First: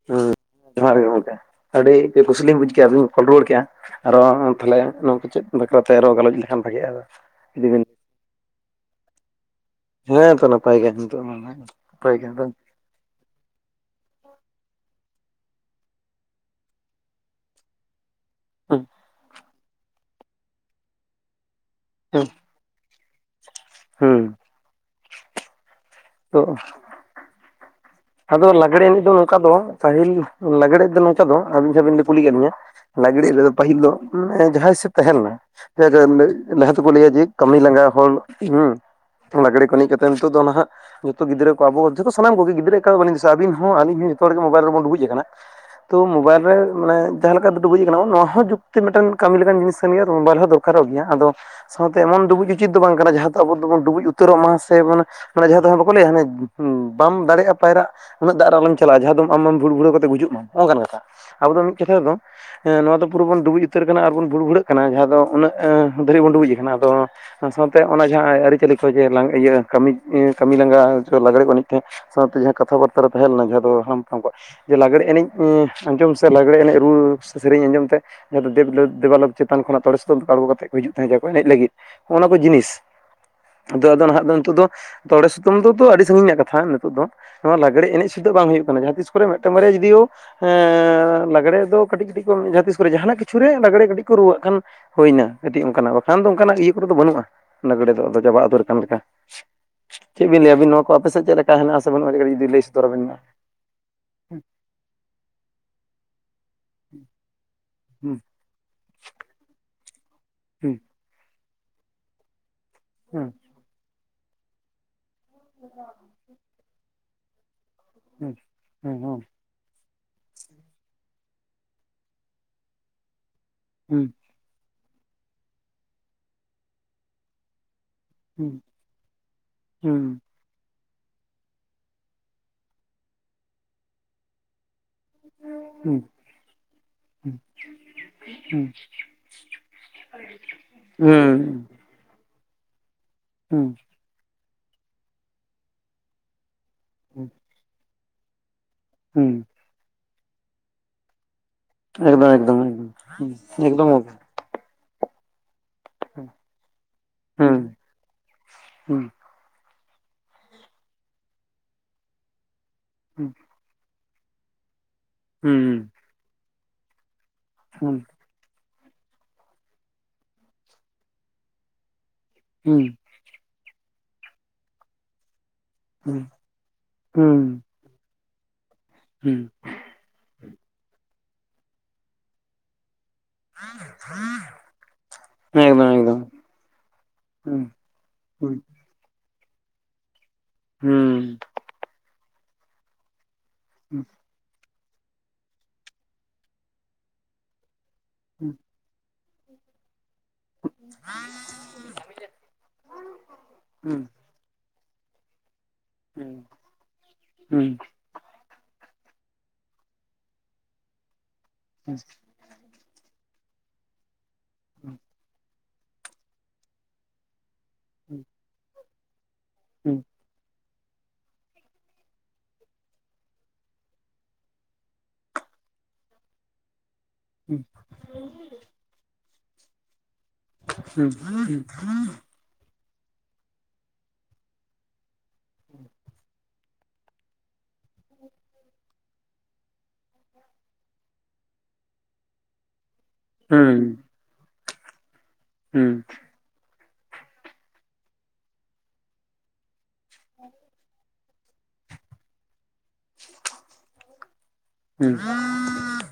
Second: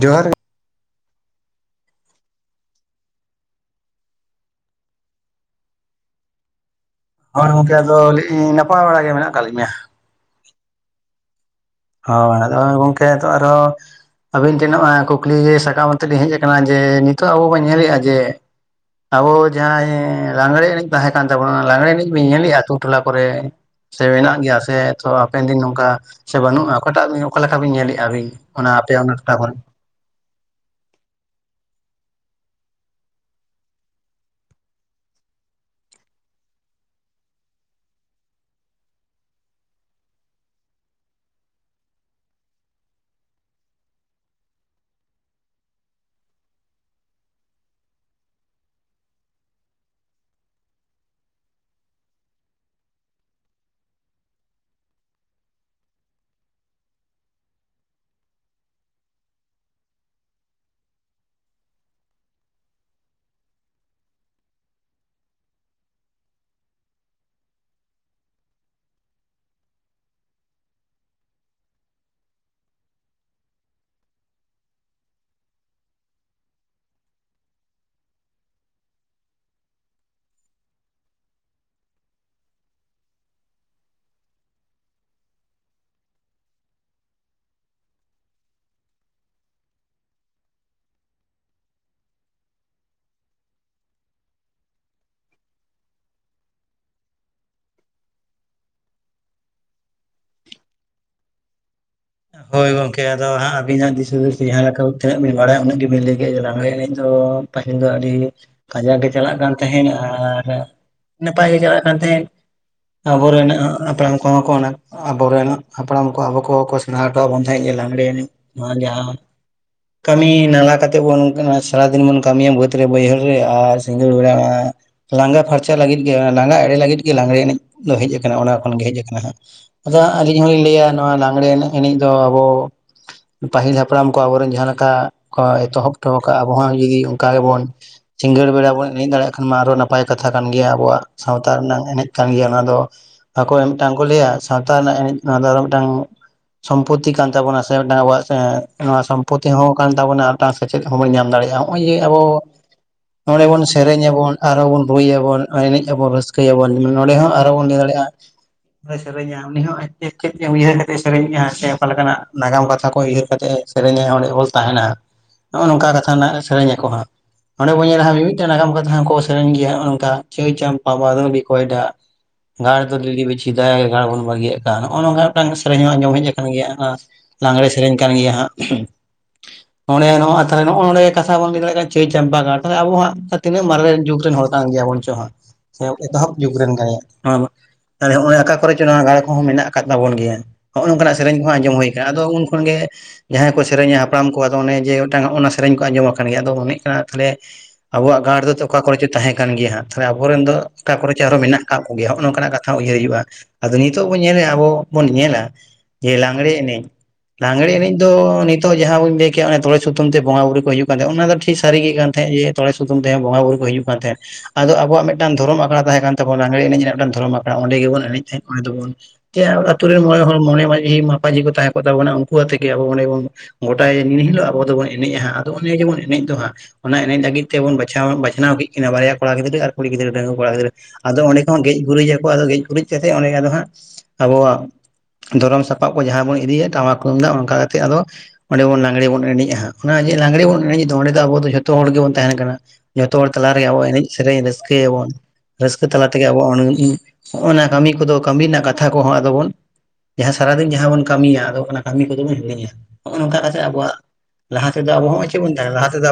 ᱡᱚᱦᱟᱨ ᱦᱩᱸ ᱜᱮ ᱡᱚᱦᱟᱨ ᱜᱮ ᱜᱚᱝᱠᱮ᱾ ᱟᱹᱰᱤ ᱠᱩᱥᱞᱤᱧ ᱵᱩᱡᱽ ᱠᱮᱭᱟ, ᱟᱵᱤᱱ ᱵᱤᱱ ᱠᱚᱞ ᱨᱩᱣᱟᱹᱲ ᱠᱮᱜᱼᱟ᱾ ᱟᱨᱚ ᱛᱟᱦᱚᱞᱮ ᱱᱩᱠᱩ ᱪᱮᱫ ᱵᱟᱠᱷᱨᱟ ᱛᱮ ᱟᱨᱚ ᱜᱟᱞᱚᱪ ᱞᱮᱠᱷᱟᱱ ᱵᱷᱟᱜᱤᱜᱼᱟ ᱟᱫᱚ᱾ ᱦᱳᱭ ᱜᱚᱢᱠᱮ ᱟᱫᱚ ᱞᱟᱹᱭ ᱤᱧ ᱱᱟᱯᱟᱭ ᱵᱟᱲᱟ ᱜᱮ ᱢᱮᱱᱟᱜ ᱟᱠᱟᱫ ᱞᱤᱧᱟ᱾ ᱦᱮᱸ ᱛᱚ ᱱᱟᱯᱟᱭ ᱜᱮ ᱱᱤᱛᱚᱜ ᱦᱚᱸ ᱦᱟᱜ᱾ ᱦᱚᱸ [unintelligible] ᱜᱚᱢᱠᱮ ᱱᱮᱛᱳ ᱟᱨᱦᱚ ᱟᱵᱤᱱ ᱴᱷᱮᱱ ᱱᱚᱜ ᱠᱩᱠᱞᱤ ᱥᱟᱠᱟᱢ ᱟᱛᱮᱫ ᱞᱤᱧ ᱦᱮᱡ ᱟᱠᱟᱱᱟ ᱡᱮ, ᱱᱤᱛᱚᱜ ᱟᱵᱚ ᱵᱚᱱ ᱧᱮᱞᱮᱜᱼᱟ ᱡᱮ ᱦᱩᱸ ᱟᱵᱚ ᱡᱟᱦᱟᱸᱭ ᱞᱟᱜᱽᱬᱮ ᱮᱱᱮᱡ ᱛᱟᱦᱮᱸ ᱠᱟᱱ ᱛᱟᱵᱚᱱᱟ᱾ ᱞᱟᱜᱽᱬᱮ ᱮᱱᱮᱡ ᱦᱩᱸ ᱵᱤᱱ ᱧᱮᱞᱮᱜᱼᱟ ᱛᱚ ᱴᱚᱞᱟ ᱠᱚᱨᱮ, ᱥᱮ ᱦᱩᱸ ᱢᱮᱱᱟᱜ ᱜᱮᱭᱟ ᱥᱮ ᱛᱚ ᱦᱟᱯᱮᱱ ᱫᱤᱱ ᱱᱚᱝᱠᱟ ᱥᱮ ᱛᱚ ᱵᱟᱹᱱᱩᱜᱼᱟ᱾ ᱚᱠᱟᱴᱟᱜ ᱚᱠᱟ ᱞᱮᱠᱟ ᱵᱤᱱ ᱧᱮᱞᱮᱜᱼᱟ ᱟᱹᱵᱤᱱ, ᱟᱫᱚ ᱚᱱᱟ ᱞᱟᱜᱽᱲᱮ ᱟᱯᱮ ᱮᱱᱮᱡ ᱫᱚ ᱚᱱᱟ ᱴᱚᱴᱷᱟ ᱱᱚᱝᱠᱟ ᱠᱷᱚᱱ? ᱫᱚ ᱯᱟᱹᱦᱤᱞ ᱞᱟᱜᱽᱲᱮ ᱫᱚ ᱱᱚᱝᱠᱟ ᱫᱚ, ᱟᱹᱵᱤᱱ ᱡᱟᱦᱟᱸᱵᱤᱱ ᱠᱩᱞᱤ ᱠᱮᱫᱤᱧᱟ᱾ ᱞᱟᱜᱽᱲᱮ ᱮᱱᱮᱡ ᱫᱚ ᱯᱟᱹᱦᱤᱞ ᱫᱚ, ᱢᱟᱱᱮ ᱡᱟᱦᱟᱸᱭ ᱦᱤᱥᱟᱹᱵ ᱛᱟᱦᱮᱸ ᱞᱮᱱᱟ [unintelligible] ᱞᱟᱦᱟ ᱛᱮ ᱠᱚ ᱞᱟᱹᱭᱟ ᱡᱮ ᱠᱟᱹᱢᱤ ᱞᱟᱸᱜᱟ ᱦᱚᱲ ᱦᱩᱸ ᱞᱟᱜᱽᱲᱮ ᱠᱚ ᱮᱱᱮᱡ ᱠᱟᱛᱮᱜ ᱱᱤᱛᱚᱜ ᱫᱚ ᱱᱟᱦᱟᱜ ᱡᱚᱛᱚ ᱜᱤᱫᱽᱨᱟᱹ ᱠᱚ ᱟᱵᱚ ᱡᱚᱛᱚ ᱥᱟᱱᱟᱢ ᱠᱚ ᱜᱮ ᱜᱤᱫᱽᱨᱟᱹ [unintelligible] ᱟᱹᱵᱤᱱ ᱦᱚᱸ ᱟᱞᱤᱧ ᱦᱚᱸ ᱡᱚᱛᱚ ᱦᱚᱲ ᱜᱮ ᱢᱳᱵᱟᱭᱤᱞ ᱨᱮ ᱵᱚᱱ ᱰᱩᱵᱩᱡ ᱟᱠᱟᱱᱟ᱾ ᱛᱚ ᱢᱳᱵᱟᱭᱤᱞ ᱨᱮ ᱢᱟᱱᱮ ᱡᱟᱦᱟᱸ ᱞᱮᱠᱟ ᱰᱩᱵᱩᱡ ᱟᱠᱟᱱᱟ ᱵᱚᱱ ᱱᱚᱣᱟ ᱦᱚᱸ ᱡᱩᱠᱛᱤ ᱢᱤᱫᱴᱮᱱ ᱠᱟᱹᱢᱤ ᱞᱮᱠᱟᱱ ᱡᱤᱱᱤᱥ ᱠᱟᱱ ᱜᱮᱭᱟ ᱢᱳᱵᱟᱭᱤᱞ ᱦᱚᱸ ᱫᱚᱨ ᱫᱚᱨᱠᱟᱨᱚᱜ ᱜᱮᱭᱟ, ᱟᱫᱚ ᱥᱟᱶ ᱛᱮ ᱮᱢᱚᱱ ᱰᱩᱵᱩᱡ ᱩᱪᱤᱛ ᱫᱚ ᱵᱟᱝ ᱠᱟᱱᱟ ᱡᱟᱦᱟᱸ ᱫᱚ ᱟᱵᱚ ᱫᱚ ᱵᱚᱱ ᱰᱩᱵᱩᱡ ᱩᱛᱟᱹᱨᱚᱜ ᱢᱟ ᱥᱮᱵᱚᱱ ᱢᱟᱱᱮ ᱡᱟᱦᱟᱸ ᱫᱚ ᱦᱟᱸᱜ ᱵᱟᱠᱚ ᱞᱟᱹᱭᱟ, ᱦᱟᱱᱮ ᱵᱟᱢ ᱫᱟᱲᱮᱭᱟᱜᱼᱟ ᱯᱟᱭᱨᱟᱜ, ᱩᱱᱟᱹᱜ ᱫᱟᱜ ᱨᱮ ᱟᱞᱚᱢ ᱪᱟᱞᱟᱜᱼᱟ ᱡᱟᱦᱟᱸ ᱫᱚ ᱟᱢ ᱵᱷᱩᱲ- ᱵᱷᱩᱲᱟᱹ ᱠᱟᱛᱮᱜ ᱜᱩᱡᱩᱜ ᱢᱟᱢ, ᱱᱚᱝᱠᱟᱱ ᱠᱟᱛᱷᱟ᱾ ᱟᱵᱚ ᱫᱚ ᱢᱤᱫ ᱠᱟᱛᱷᱟ ᱛᱮᱫᱚ ᱦᱮᱸ ᱱᱚᱣᱟ ᱫᱚ ᱯᱩᱨᱟᱹ ᱵᱚᱱ ᱰᱩᱵᱩᱡ ᱩᱛᱟᱹᱨ ᱠᱟᱱᱟ ᱟᱨ ᱵᱚᱱ ᱵᱷᱩᱲ-ᱵᱷᱩᱲᱟᱹᱜ ᱠᱟᱱᱟ ᱡᱟᱦᱟᱸ ᱫᱚ ᱩᱱᱟᱹᱜ ᱫᱷᱟᱹᱨᱤᱡ ᱵᱚᱱ ᱰᱩᱵᱩᱡ ᱟᱠᱟᱱᱟ᱾ ᱟᱫᱚ ᱥᱟᱶ ᱛᱮ ᱚᱱᱟ ᱡᱟᱦᱟᱸ ᱟᱹᱨᱤᱪᱟᱹᱞᱤ ᱠᱚ ᱡᱮ [unintelligible] ᱤᱭᱟᱹ ᱠᱟᱹᱢᱤ ᱠᱟᱹᱢᱤ ᱞᱟᱸᱜᱟ ᱞᱟᱜᱽᱲᱮ ᱠᱚ ᱮᱱᱮᱡ ᱛᱟᱦᱮᱜ ᱥᱟᱶ ᱛᱮ ᱡᱟᱦᱟᱸ ᱠᱟᱛᱷᱟ-ᱵᱟᱨᱛᱟ ᱨᱮ ᱛᱟᱦᱮᱸ ᱞᱮᱱᱟ ᱡᱟᱦᱟᱸ ᱫᱚ ᱦᱟᱲᱟᱢ-ᱯᱷᱟᱨᱟᱢ ᱠᱚᱣᱟᱜ ᱡᱮ ᱞᱟᱜᱽᱲᱮ ᱮᱱᱮᱡ ᱟᱸᱡᱚᱢ ᱥᱮ ᱞᱟᱜᱽᱲᱮ ᱮᱱᱮᱡ ᱨᱩ ᱥᱮᱨᱮᱧ ᱟᱸᱡᱚᱢ ᱛᱮ ᱡᱟᱦᱟᱸ ᱫᱚ ᱫᱮᱵ-ᱫᱮᱵ ᱫᱮᱵᱟᱞᱳ ᱪᱮᱛᱟᱱ ᱠᱷᱚᱱᱟ ᱛᱚᱲᱮ ᱥᱩᱛᱟᱹᱢ ᱛᱮᱠᱚ ᱟᱬᱜᱚ ᱠᱟᱛᱮᱫ ᱠᱚ ᱦᱤᱡᱩᱜ ᱛᱟᱦᱮᱸᱜ ᱠᱚ ᱮᱱᱮᱡ ᱞᱟᱹᱜᱤᱫ᱾ ᱦᱚᱸᱜᱼ ᱱᱚᱣᱟ ᱠᱚ ᱡᱤᱱᱤᱥ ᱟᱫᱚ ᱟᱫᱚ ᱱᱟᱦᱟᱜ ᱫᱚ ᱱᱤᱛᱚᱜ ᱫᱚ ᱛᱚᱲᱮ ᱥᱩᱛᱟᱹᱢ ᱫᱚ ᱛᱚ ᱟᱹᱰᱤ ᱥᱟᱺᱜᱤᱧ ᱨᱮᱭᱟᱜ ᱠᱟᱛᱷᱟ ᱱᱤᱛᱳ ᱫᱚ ᱱᱚᱣᱟ ᱞᱟᱜᱽᱲᱮ ᱮᱱᱮᱡ ᱥᱩᱫᱷᱟ ᱵᱟᱝ ᱦᱩᱭᱩᱜ ᱠᱟᱱᱟ ᱡᱟᱦᱟᱸ ᱛᱤᱥ ᱠᱚ ᱨᱮ ᱢᱤᱫᱟᱝ ᱵᱟᱨᱭᱟ ᱡᱩᱫᱤᱭᱳ ᱦᱮᱸ ᱞᱟᱜᱽᱲᱮ ᱫᱚ ᱠᱟᱹᱴᱤᱡ ᱠᱟᱹᱴᱤᱡ ᱠᱚ ᱡᱟᱦᱟᱸ ᱛᱤᱥ ᱠᱚ ᱨᱮ ᱡᱟᱦᱟᱱᱟᱜ ᱠᱤᱪᱷᱩ ᱨᱮ ᱞᱟᱜᱽᱲᱮ ᱠᱟᱹᱴᱤᱡ ᱠᱚ ᱨᱩᱣᱟᱹᱜ ᱠᱷᱟᱱ ᱦᱩᱭ ᱱᱟ ᱠᱟᱹᱴᱤᱡ ᱚᱱᱠᱟᱱᱟᱜ, ᱵᱟᱠᱷᱟᱱ ᱫᱚ ᱚᱱᱠᱟᱱᱟᱜ ᱤᱭᱟᱹ ᱠᱚ ᱨᱮ ᱫᱚ ᱵᱟᱹᱱᱩᱜᱼᱟ ᱚᱱᱟ ᱨᱮ ᱜᱮ ᱫᱚ ᱟᱫᱚ ᱪᱟᱵᱟ ᱩᱛᱟᱨ ᱟᱠᱟᱱ ᱞᱮᱠᱟ ᱪᱮᱫ ᱵᱤᱱ ᱞᱟᱹᱭᱟ ᱵᱤᱱ ᱱᱚᱣᱟ ᱠᱚ ᱟᱯᱮ ᱥᱮ ᱪᱮᱫ ᱞᱮᱠᱟ ᱦᱮᱱᱟᱜᱼᱟ? ᱥᱮ ᱵᱟᱹᱱᱩᱜᱼᱟ ᱠᱟᱹᱴᱤᱡ ᱡᱩᱫᱤ ᱞᱟᱹᱭ ᱦᱳᱭ ᱥᱚᱫᱚᱨ ᱜᱚᱝᱠᱮ ᱟᱵᱤᱱ ᱢᱟ ᱟᱫᱚ ᱦᱟᱸᱜ ᱟᱵᱤᱱᱟᱜ ᱫᱤᱥ ᱦᱩᱫᱤᱥ ᱡᱟᱦᱟᱸ ᱞᱮᱠᱟ ᱛᱤᱱᱟᱹᱜ ᱵᱤᱱ ᱵᱟᱲᱟᱭᱟ ᱩᱱᱟᱹᱜ ᱜᱮ ᱵᱤᱱ ᱞᱟᱹᱭ ᱠᱮᱜᱼᱟ, ᱞᱟᱜᱽᱲᱮ ᱮᱱᱮᱡ ᱫᱚ ᱯᱟᱹᱦᱤᱞ ᱫᱚ ᱟᱹᱰᱤ ᱦᱩᱸ ᱠᱟᱡᱟᱠ ᱜᱮ ᱪᱟᱞᱟᱜ ᱠᱟᱱ ᱛᱟᱦᱮᱸᱫ, ᱟᱨ ᱦᱩᱸ ᱱᱟᱯᱟᱭ ᱜᱮ ᱪᱟᱞᱟᱜ ᱠᱟᱱ ᱛᱟᱦᱮᱸᱫ᱾ ᱟᱵᱚ ᱦᱩᱸ ᱨᱮᱱ ᱦᱟᱯᱲᱟᱢ ᱠᱚ ᱦᱚᱸ ᱠᱚ ᱚᱱᱟ ᱟᱵᱚ ᱨᱮᱱ ᱦᱟᱯᱲᱟᱢ ᱠᱚ ᱟᱵᱚ ᱠᱚ ᱥᱮᱬᱟ ᱦᱚᱴᱚᱣᱟ ᱵᱚᱱ ᱛᱟᱦᱮᱸᱫ ᱜᱮ ᱞᱟᱜᱽᱲᱮ ᱮᱱᱮᱡ ᱦᱩᱸ ᱦᱩᱸ ᱱᱚᱣᱟ ᱦᱩᱸ ᱡᱟᱦᱟᱸᱼᱼ ᱦᱩᱸ ᱠᱟᱹᱢᱤ ᱱᱟᱞᱟ ᱠᱟᱛᱮᱫ ᱵᱚᱱ ᱥᱟᱨᱟ ᱫᱤᱱ ᱵᱚᱱ ᱠᱟᱹᱢᱤᱭᱟ ᱵᱟᱹᱫᱽ ᱨᱮ ᱵᱟᱹᱭᱦᱟᱹᱲ ᱨᱮ ᱟᱨ ᱥᱤᱸᱜᱟᱹᱲ ᱦᱩᱸ ᱵᱮᱲᱟ ᱞᱟᱸᱜᱟ ᱯᱷᱟᱨᱪᱟ ᱞᱟᱹᱜᱤᱫ ᱜᱮ ᱞᱟᱸᱜᱟ [unintelligible] ᱞᱟᱹᱜᱤᱫ ᱜᱮ ᱞᱟᱜᱽᱲᱮ ᱮᱱᱮᱡ ᱫᱚ ᱦᱮᱡ ᱠᱟᱱᱟ᱾ ᱦᱩᱸ ᱚᱱᱟ ᱠᱷᱚᱱ ᱜᱮ ᱦᱮᱡ ᱟᱠᱟᱱᱟ ᱦᱟᱸᱜ ᱦᱩᱸ ᱦᱩᱸ ᱦᱩᱸ ᱦᱩᱸ ᱟᱫᱚ ᱟᱹᱞᱤᱧ ᱦᱚᱞᱤᱧ ᱞᱟᱹᱭᱟ ᱱᱚᱣᱟ ᱞᱟᱜᱽᱬᱮ ᱮᱱᱮᱡ ᱮᱱᱮᱡ ᱫᱚ ᱟᱵᱚ ᱯᱟᱹᱦᱤᱞ ᱦᱟᱯᱲᱟᱢ ᱠᱚ ᱟᱵᱚ ᱨᱮᱱ ᱡᱟᱦᱟᱸ ᱞᱮᱠᱟᱼᱼ ᱠᱚ ᱮᱛᱚᱦᱚᱵ ᱦᱚᱴᱚ ᱠᱟᱜᱼᱟ ᱟᱵᱚ ᱦᱚᱸ ᱡᱩᱫᱤ ᱚᱱᱠᱟ ᱜᱮ ᱵᱚᱱ ᱥᱤᱸᱜᱟᱹᱲ ᱵᱮᱲᱟ ᱵᱚᱱ ᱮᱱᱮᱡ ᱫᱟᱲᱮᱭᱟᱜ ᱠᱷᱟᱱ ᱢᱟ ᱟᱨᱚ ᱱᱟᱯᱟᱭ ᱠᱟᱛᱷᱟ ᱠᱟᱱ ᱜᱮᱭᱟ ᱟᱵᱚᱣᱟᱜ ᱦᱩᱸ ᱥᱟᱶᱛᱟ ᱨᱮᱱᱟᱜ ᱮᱱᱮᱡᱼᱼ ᱠᱟᱱ ᱜᱮᱭᱟ ᱱᱚᱣᱟ ᱫᱚ ᱟᱠᱚ ᱦᱩᱸ ᱢᱤᱫᱴᱟᱝ ᱠᱚ ᱞᱟᱹᱭᱟ ᱥᱟᱶᱛᱟ ᱨᱮᱱᱟᱜ ᱮᱱᱮᱡ ᱫᱚ ᱟᱨᱚ ᱢᱤᱫᱴᱟᱝ ᱥᱚᱢᱯᱚᱛᱛᱤ ᱠᱟᱱ ᱦᱩᱸ ᱛᱟᱵᱚᱱᱟ ᱥᱮ ᱢᱤᱫᱴᱟᱝ ᱟᱵᱚᱣᱟᱜ ᱱᱚᱣᱟ ᱦᱩᱸ ᱥᱚᱢᱯᱚᱛᱛᱤ ᱦᱚᱸ ᱠᱟᱱ ᱛᱟᱵᱚᱱᱟ [unintelligible] ᱥᱮᱪᱮᱫ ᱦᱚᱸ ᱵᱚᱱ ᱧᱟᱢ ᱫᱟᱲᱮᱭᱟᱜᱼᱟ ᱱᱚᱜᱼᱚᱭ ᱡᱮ ᱟᱵᱚ ᱮᱠᱫᱚᱢ ᱮᱠᱫᱚᱢ ᱮᱠᱫᱚᱢ ᱦᱩᱸ ᱱᱚᱸᱰᱮ ᱵᱚᱱ ᱮᱠᱫᱚᱢ ᱥᱮᱨᱮᱧ ᱜᱚᱝᱠᱮ ᱟᱵᱚᱱ ᱟᱨᱚ ᱵᱚᱱ ᱨᱩᱭ ᱟᱵᱚᱱ ᱮᱱᱮᱡ ᱟᱵᱚᱱ ᱨᱟᱹᱥᱠᱟᱹᱭ ᱟᱵᱚᱱ ᱱᱚᱰᱮ ᱦᱚᱸ ᱟᱨᱚ ᱵᱚᱱ ᱦᱩᱸ ᱞᱟᱹᱭ ᱫᱟᱲᱮᱭᱟᱜᱼᱟ ᱦᱩᱸ ᱥᱮᱨᱮᱧᱟ ᱩᱱᱤ ᱦᱚᱸ ᱪᱮᱫ ᱪᱮᱫ ᱩᱭᱦᱟᱹᱨ ᱠᱟᱛᱮ ᱮ ᱥᱮᱨᱮᱧ ᱮᱫᱼᱟ ᱥᱮ ᱚᱠᱟ ᱞᱮᱠᱟᱱᱟᱜ ᱱᱟᱜᱟᱢ ᱠᱟᱛᱷᱟ ᱠᱚ ᱩᱭᱦᱟᱹᱨ ᱦᱩᱸ ᱠᱟᱛᱮ ᱮ ᱥᱮᱨᱮᱧᱟ ᱚᱸᱰᱮ ᱚᱞ ᱛᱟᱦᱮᱱᱟ ᱱᱚᱜᱼᱚ ᱱᱚᱝᱠᱟ ᱦᱩᱸ ᱦᱩᱸ ᱠᱟᱛᱷᱟ ᱨᱮᱱᱟᱜ ᱥᱮᱨᱮᱧ ᱟᱠᱚ ᱦᱟᱸᱜ ᱚᱸᱰᱮ ᱵᱚᱱ ᱧᱮᱞᱟ ᱢᱤᱼᱢᱤᱫ ᱱᱟᱜᱟᱢ ᱠᱟᱛᱷᱟ ᱦᱚᱸ ᱠᱚ ᱥᱮᱨᱮᱧ ᱜᱮᱭᱟ ᱱᱚᱜᱼᱚᱭ ᱱᱚᱝᱠᱟ ᱪᱟᱹᱭ ᱪᱟᱢᱯᱟ ᱵᱟᱫᱚᱞᱤ ᱠᱚᱭᱰᱟᱼᱼ ᱜᱟᱲ ᱫᱚ ᱦᱩᱸ ᱵᱤᱞᱤ ᱵᱤᱪᱷᱤ ᱫᱟᱭᱟ ᱜᱮ ᱜᱟᱲ ᱵᱚᱱ ᱵᱟᱹᱜᱤᱭᱟᱜ ᱠᱟᱱ ᱱᱚᱜᱼᱚ ᱱᱚᱝᱠᱟ ᱢᱤᱫᱴᱟᱝᱼᱼ ᱥᱮᱨᱮᱧ ᱦᱚᱸ ᱟᱸᱡᱚᱢ ᱦᱩᱸ ᱦᱮᱡ ᱠᱟᱱ ᱜᱮᱭᱟ ᱦᱩᱸ ᱞᱟᱜᱽᱲᱮ ᱥᱮᱨᱮᱧ ᱠᱟᱱ ᱜᱮᱭᱟ ᱦᱟᱸᱜ᱾ ᱦᱩᱸ᱾ ᱱᱚᱸᱰᱮ ᱱᱚᱣᱟ ᱛᱟᱦᱚᱞᱮ ᱱᱚᱜᱼᱚ ᱱᱚᱰᱮ ᱠᱟᱛᱷᱟ ᱵᱚᱱ ᱞᱟᱹᱭ ᱫᱟᱲᱮᱭᱟᱜ ᱠᱟᱱᱟ ᱪᱟᱹᱭ ᱪᱟᱢᱯᱟ ᱜᱟᱲ ᱛᱟᱦᱞᱮ ᱟᱵᱚ ᱦᱟᱸᱜᱼᱼ ᱛᱤᱱᱟᱹᱜ ᱢᱟᱨᱮ ᱨᱮᱱ ᱡᱩᱜᱽ ᱨᱮᱱ ᱦᱚᱲ ᱠᱟᱱ ᱜᱮᱭᱟᱵᱚᱱ ᱪᱚ ᱦᱟᱸᱜ᱾ ᱮᱠᱫᱚᱢ ᱮᱠᱫᱚᱢ ᱮᱛᱚᱦᱚᱵ ᱡᱩᱜᱽ ᱨᱮᱱ ᱠᱟᱱ ᱜᱮᱭ ᱦᱩᱸ ᱛᱟᱞᱦᱮ ᱱᱚᱜᱼᱚᱭ ᱟᱠᱟ ᱦᱩᱸ ᱠᱚᱨᱮ ᱪᱚ ᱚᱱᱟ ᱜᱟᱲ ᱠᱚᱦᱚᱸ ᱢᱮᱱᱟᱜ ᱟᱠᱟᱫ ᱛᱟᱵᱚᱱ ᱜᱮᱭᱟ᱾ ᱱᱚᱜᱼᱚ ᱱᱚᱝᱠᱟᱱᱟᱜ ᱥᱮᱨᱮᱧ ᱦᱩᱸ ᱠᱚ ᱦᱚᱸ ᱟᱸᱡᱚᱢ ᱦᱩᱭ ᱠᱟᱱᱟ ᱟᱫᱚ ᱩᱱ ᱠᱷᱚᱱ ᱜᱮ ᱡᱟᱦᱟᱸᱭ ᱠᱚ ᱥᱮᱨᱮᱧᱟ ᱦᱩᱸ ᱦᱟᱯᱲᱟᱢ ᱠᱚ ᱠᱚ ᱟᱫᱚ ᱚᱱᱮ ᱡᱮ ᱢᱤᱫᱴᱟᱝ ᱦᱚ-ᱚᱱᱟ ᱥᱮᱨᱮᱧ ᱠᱚ ᱟᱸᱡᱚᱢ ᱟᱠᱟᱱ ᱜᱮᱭᱟ ᱟᱫᱚ ᱢᱚᱱᱮ ᱦᱩᱭᱩᱜ ᱠᱟᱱᱟ ᱛᱟᱦᱚᱞᱮᱼᱼ ᱟᱵᱚᱣᱟᱜ ᱜᱟᱲ ᱦᱩᱸ ᱫᱚ ᱚᱠᱟ ᱠᱚᱨᱮ ᱪᱚ ᱛᱟᱦᱮᱸ ᱠᱟᱱ ᱜᱮᱭᱟ ᱦᱟᱸᱜ᱾ ᱛᱟᱦᱚᱞᱮ ᱟᱵᱚᱨᱮᱱ ᱫᱚ ᱚᱠᱟ ᱠᱚᱨᱮ ᱪᱚ ᱟᱨᱦᱚᱸ ᱢᱮᱱᱟᱜ ᱠᱟᱫ ᱠᱚᱜᱮᱭᱟ ᱦᱚᱜᱼᱚ ᱱᱚᱝᱠᱟᱱᱟᱜ ᱠᱟᱛᱷᱟ ᱩᱭᱦᱟᱹᱨ ᱦᱩᱭᱩᱜᱼᱟ᱾ ᱟᱫᱚ ᱦᱩᱸ ᱦᱩᱸ ᱱᱤᱛᱚᱜ ᱵᱚᱱ ᱧᱮᱞᱮᱜ-ᱟ, ᱟᱵᱚ ᱵᱚᱱ ᱧᱮᱞᱟ ᱡᱮ ᱦᱩᱸ ᱞᱟᱝᱜᱲᱮ ᱮᱱᱮᱡ ᱞᱟᱝᱜᱲᱮ ᱦᱩᱸ ᱮᱱᱮᱡᱼᱼ ᱫᱚ ᱱᱤᱛᱚᱜ ᱡᱟᱦᱟᱸ ᱵᱮᱱᱞᱟᱹᱭ ᱠᱮᱜ-ᱟ, ᱚᱱᱮ ᱛᱚᱲᱮ ᱥᱩᱛᱟᱹᱢ ᱛᱮ ᱵᱚᱸᱜᱟ ᱵᱩᱨᱩ ᱠᱚ ᱦᱤᱡᱩᱜ ᱠᱟᱱ ᱛᱟᱦᱮᱸᱫ ᱚᱱᱟ ᱫᱚ ᱴᱷᱤᱠ ᱦᱩᱸ ᱦᱩᱸ ᱦᱩᱸ ᱥᱟᱨᱤ ᱦᱩᱸ ᱦᱩᱸ ᱜᱮ ᱦᱩᱸ ᱦᱩᱸ ᱦᱩᱸ ᱦᱩᱸ ᱠᱟᱱ ᱛᱟᱦᱮᱸᱜ ᱡᱮᱼᱼ ᱛᱚᱲᱮ ᱥᱩᱛᱟᱹᱢ ᱛᱮ ᱦᱚᱸ ᱵᱚᱸᱜᱟ ᱵᱩᱨᱩ ᱠᱚ ᱦᱤᱡᱩᱜ ᱠᱟᱱ ᱛᱟᱦᱮᱸᱫ, ᱟᱫᱚ ᱟᱵᱣᱟᱜ ᱢᱤᱫᱴᱟᱱ ᱫᱷᱚᱨᱚᱢ ᱟᱠᱷᱲᱟ ᱛᱟᱦᱮᱸ ᱠᱟᱱ ᱛᱟᱵᱚᱱᱟ ᱞᱟᱜᱽᱲᱮ ᱮᱱᱮᱡ ᱨᱮᱱᱟᱜ ᱢᱤᱫᱟᱝ ᱫᱷᱚᱨᱚᱢ ᱟᱠᱷᱲᱟ᱾ ᱚᱸᱰᱮ ᱜᱮᱵᱚᱱ ᱮᱱᱮᱡ ᱛᱟᱦᱮᱸ ᱚᱸᱰᱮ ᱫᱚᱵᱚᱱ ᱪᱮᱫ ᱟᱛᱳ ᱨᱮ ᱢᱚᱬᱮ ᱦᱚᱲ᱾ ᱚᱱᱮ ᱢᱟᱺᱡᱷᱤ ᱢᱟᱯᱟᱡᱷᱤ ᱠᱚ ᱛᱟᱦᱮᱸ ᱠᱚᱜ ᱛᱟᱵᱚᱱᱟ ᱩᱱᱠᱩ ᱟᱛᱮᱜᱮ ᱟᱵᱚ ᱚᱸᱰᱮ ᱵᱚᱱᱼᱼ ᱜᱳᱴᱟᱭ ᱤᱱᱟᱹ ᱦᱤᱞᱳᱜ ᱟᱵᱚ ᱫᱚᱵᱚᱱ ᱮᱱᱮᱡᱼᱟ ᱦᱟᱸᱜ ᱟᱫᱚ ᱚᱱᱮ ᱡᱮᱵᱚᱱ ᱮᱱᱮᱡ ᱫᱚ ᱦᱟᱸᱜᱼᱼ ᱚᱱᱟ ᱮᱱᱮᱡ ᱞᱟᱹᱜᱤᱫ ᱛᱮᱵᱚᱱ ᱵᱟᱪᱷᱟᱣ ᱵᱟᱪᱱᱟᱣ ᱠᱮᱫ ᱠᱤᱱᱟ ᱵᱟᱨᱭᱟ ᱠᱚᱲᱟ ᱜᱤᱫᱽᱨᱟᱹ ᱟᱨᱼᱼ ᱠᱩᱲᱤ ᱜᱤᱫᱽᱨᱟᱹ ᱰᱟᱹᱜᱣᱟᱹ ᱠᱚᱲᱟ ᱜᱤᱫᱽᱨᱟᱹ ᱟᱫᱚ ᱚᱸᱰᱮ ᱠᱚᱸ ᱜᱮᱡ ᱜᱩᱨᱤᱡᱟᱠᱚ, ᱟᱫᱚ ᱜᱮᱡ ᱜᱩᱨᱤᱡᱼᱼ ᱠᱟᱛᱮ ᱚᱸᱰᱮ ᱟᱫᱚ ᱦᱟᱸᱜ ᱟᱵᱚᱣᱟᱜᱼᱼ ᱫᱷᱚᱨᱚᱢ ᱥᱟᱯᱟᱵ ᱠᱚ ᱡᱟᱦᱟᱸ ᱵᱚᱱ ᱤᱫᱤ ᱠᱟᱱ ᱫᱚ ᱴᱟᱢᱟᱠ ᱛᱩᱢᱫᱟ ᱚᱱᱠᱟ ᱠᱟᱛᱮᱫ ᱟᱫᱚᱼᱼ ᱚᱸᱰᱮ ᱵᱚᱱ ᱞᱟᱜᱽᱲᱮ ᱵᱚᱱ ᱮᱱᱮᱡᱼᱟ ᱦᱟᱜ ᱚᱱᱟ ᱡᱮ ᱞᱟᱜᱽᱬᱮ ᱵᱚᱱ ᱮᱱᱮᱡ ᱫᱚ ᱚᱸᱰᱮ ᱫᱚ ᱟᱵᱚ ᱫᱚ ᱡᱷᱚᱛᱚ ᱦᱚᱲ ᱜᱮᱵᱚᱱ ᱛᱟᱦᱮᱱ ᱠᱟᱱᱟ᱾ ᱡᱷᱚᱛᱚ ᱦᱚᱲ ᱛᱟᱞᱟᱨᱮ ᱟᱵᱚ ᱮᱱᱮᱡ ᱥᱮᱨᱮᱧ ᱨᱟᱹᱥᱠᱟᱹᱭᱟᱵᱚᱱ ᱨᱟᱹᱥᱠᱟᱹ ᱛᱟᱞᱟ ᱛᱮᱜᱮ ᱟᱵᱚᱼᱼ [unintelligible] ᱦᱚᱜᱼᱱᱟ ᱠᱟᱹᱢᱤ ᱠᱚᱫᱚ ᱠᱟᱹᱢᱤ ᱨᱮᱱᱟᱜ ᱠᱟᱛᱷᱟ ᱠᱚᱦᱚᱸ ᱟᱫᱚ ᱵᱚᱱᱼᱼ ᱡᱟᱦᱟᱸ ᱥᱟᱨᱟᱫᱤᱱ ᱡᱟᱦᱟᱸ ᱵᱚᱱ ᱠᱟᱹᱢᱤᱭᱟ ᱟᱫᱚ ᱚᱱᱟ ᱠᱟᱹᱢᱤ ᱠᱚᱫᱚ ᱵᱚᱱ ᱦᱤᱲᱤᱧᱟ ᱦᱚᱜᱼᱚ ᱱᱚᱝᱠᱟ ᱠᱟᱛᱮᱫ ᱟᱵᱚᱣᱟᱜᱼᱼ ᱞᱟᱦᱟ ᱛᱮᱫᱚ ᱟᱵᱚ ᱦᱚᱸᱚᱭ ᱪᱮᱫ ᱵᱚᱱ [unintelligible] ᱞᱟᱦᱟ ᱛᱮᱫᱚ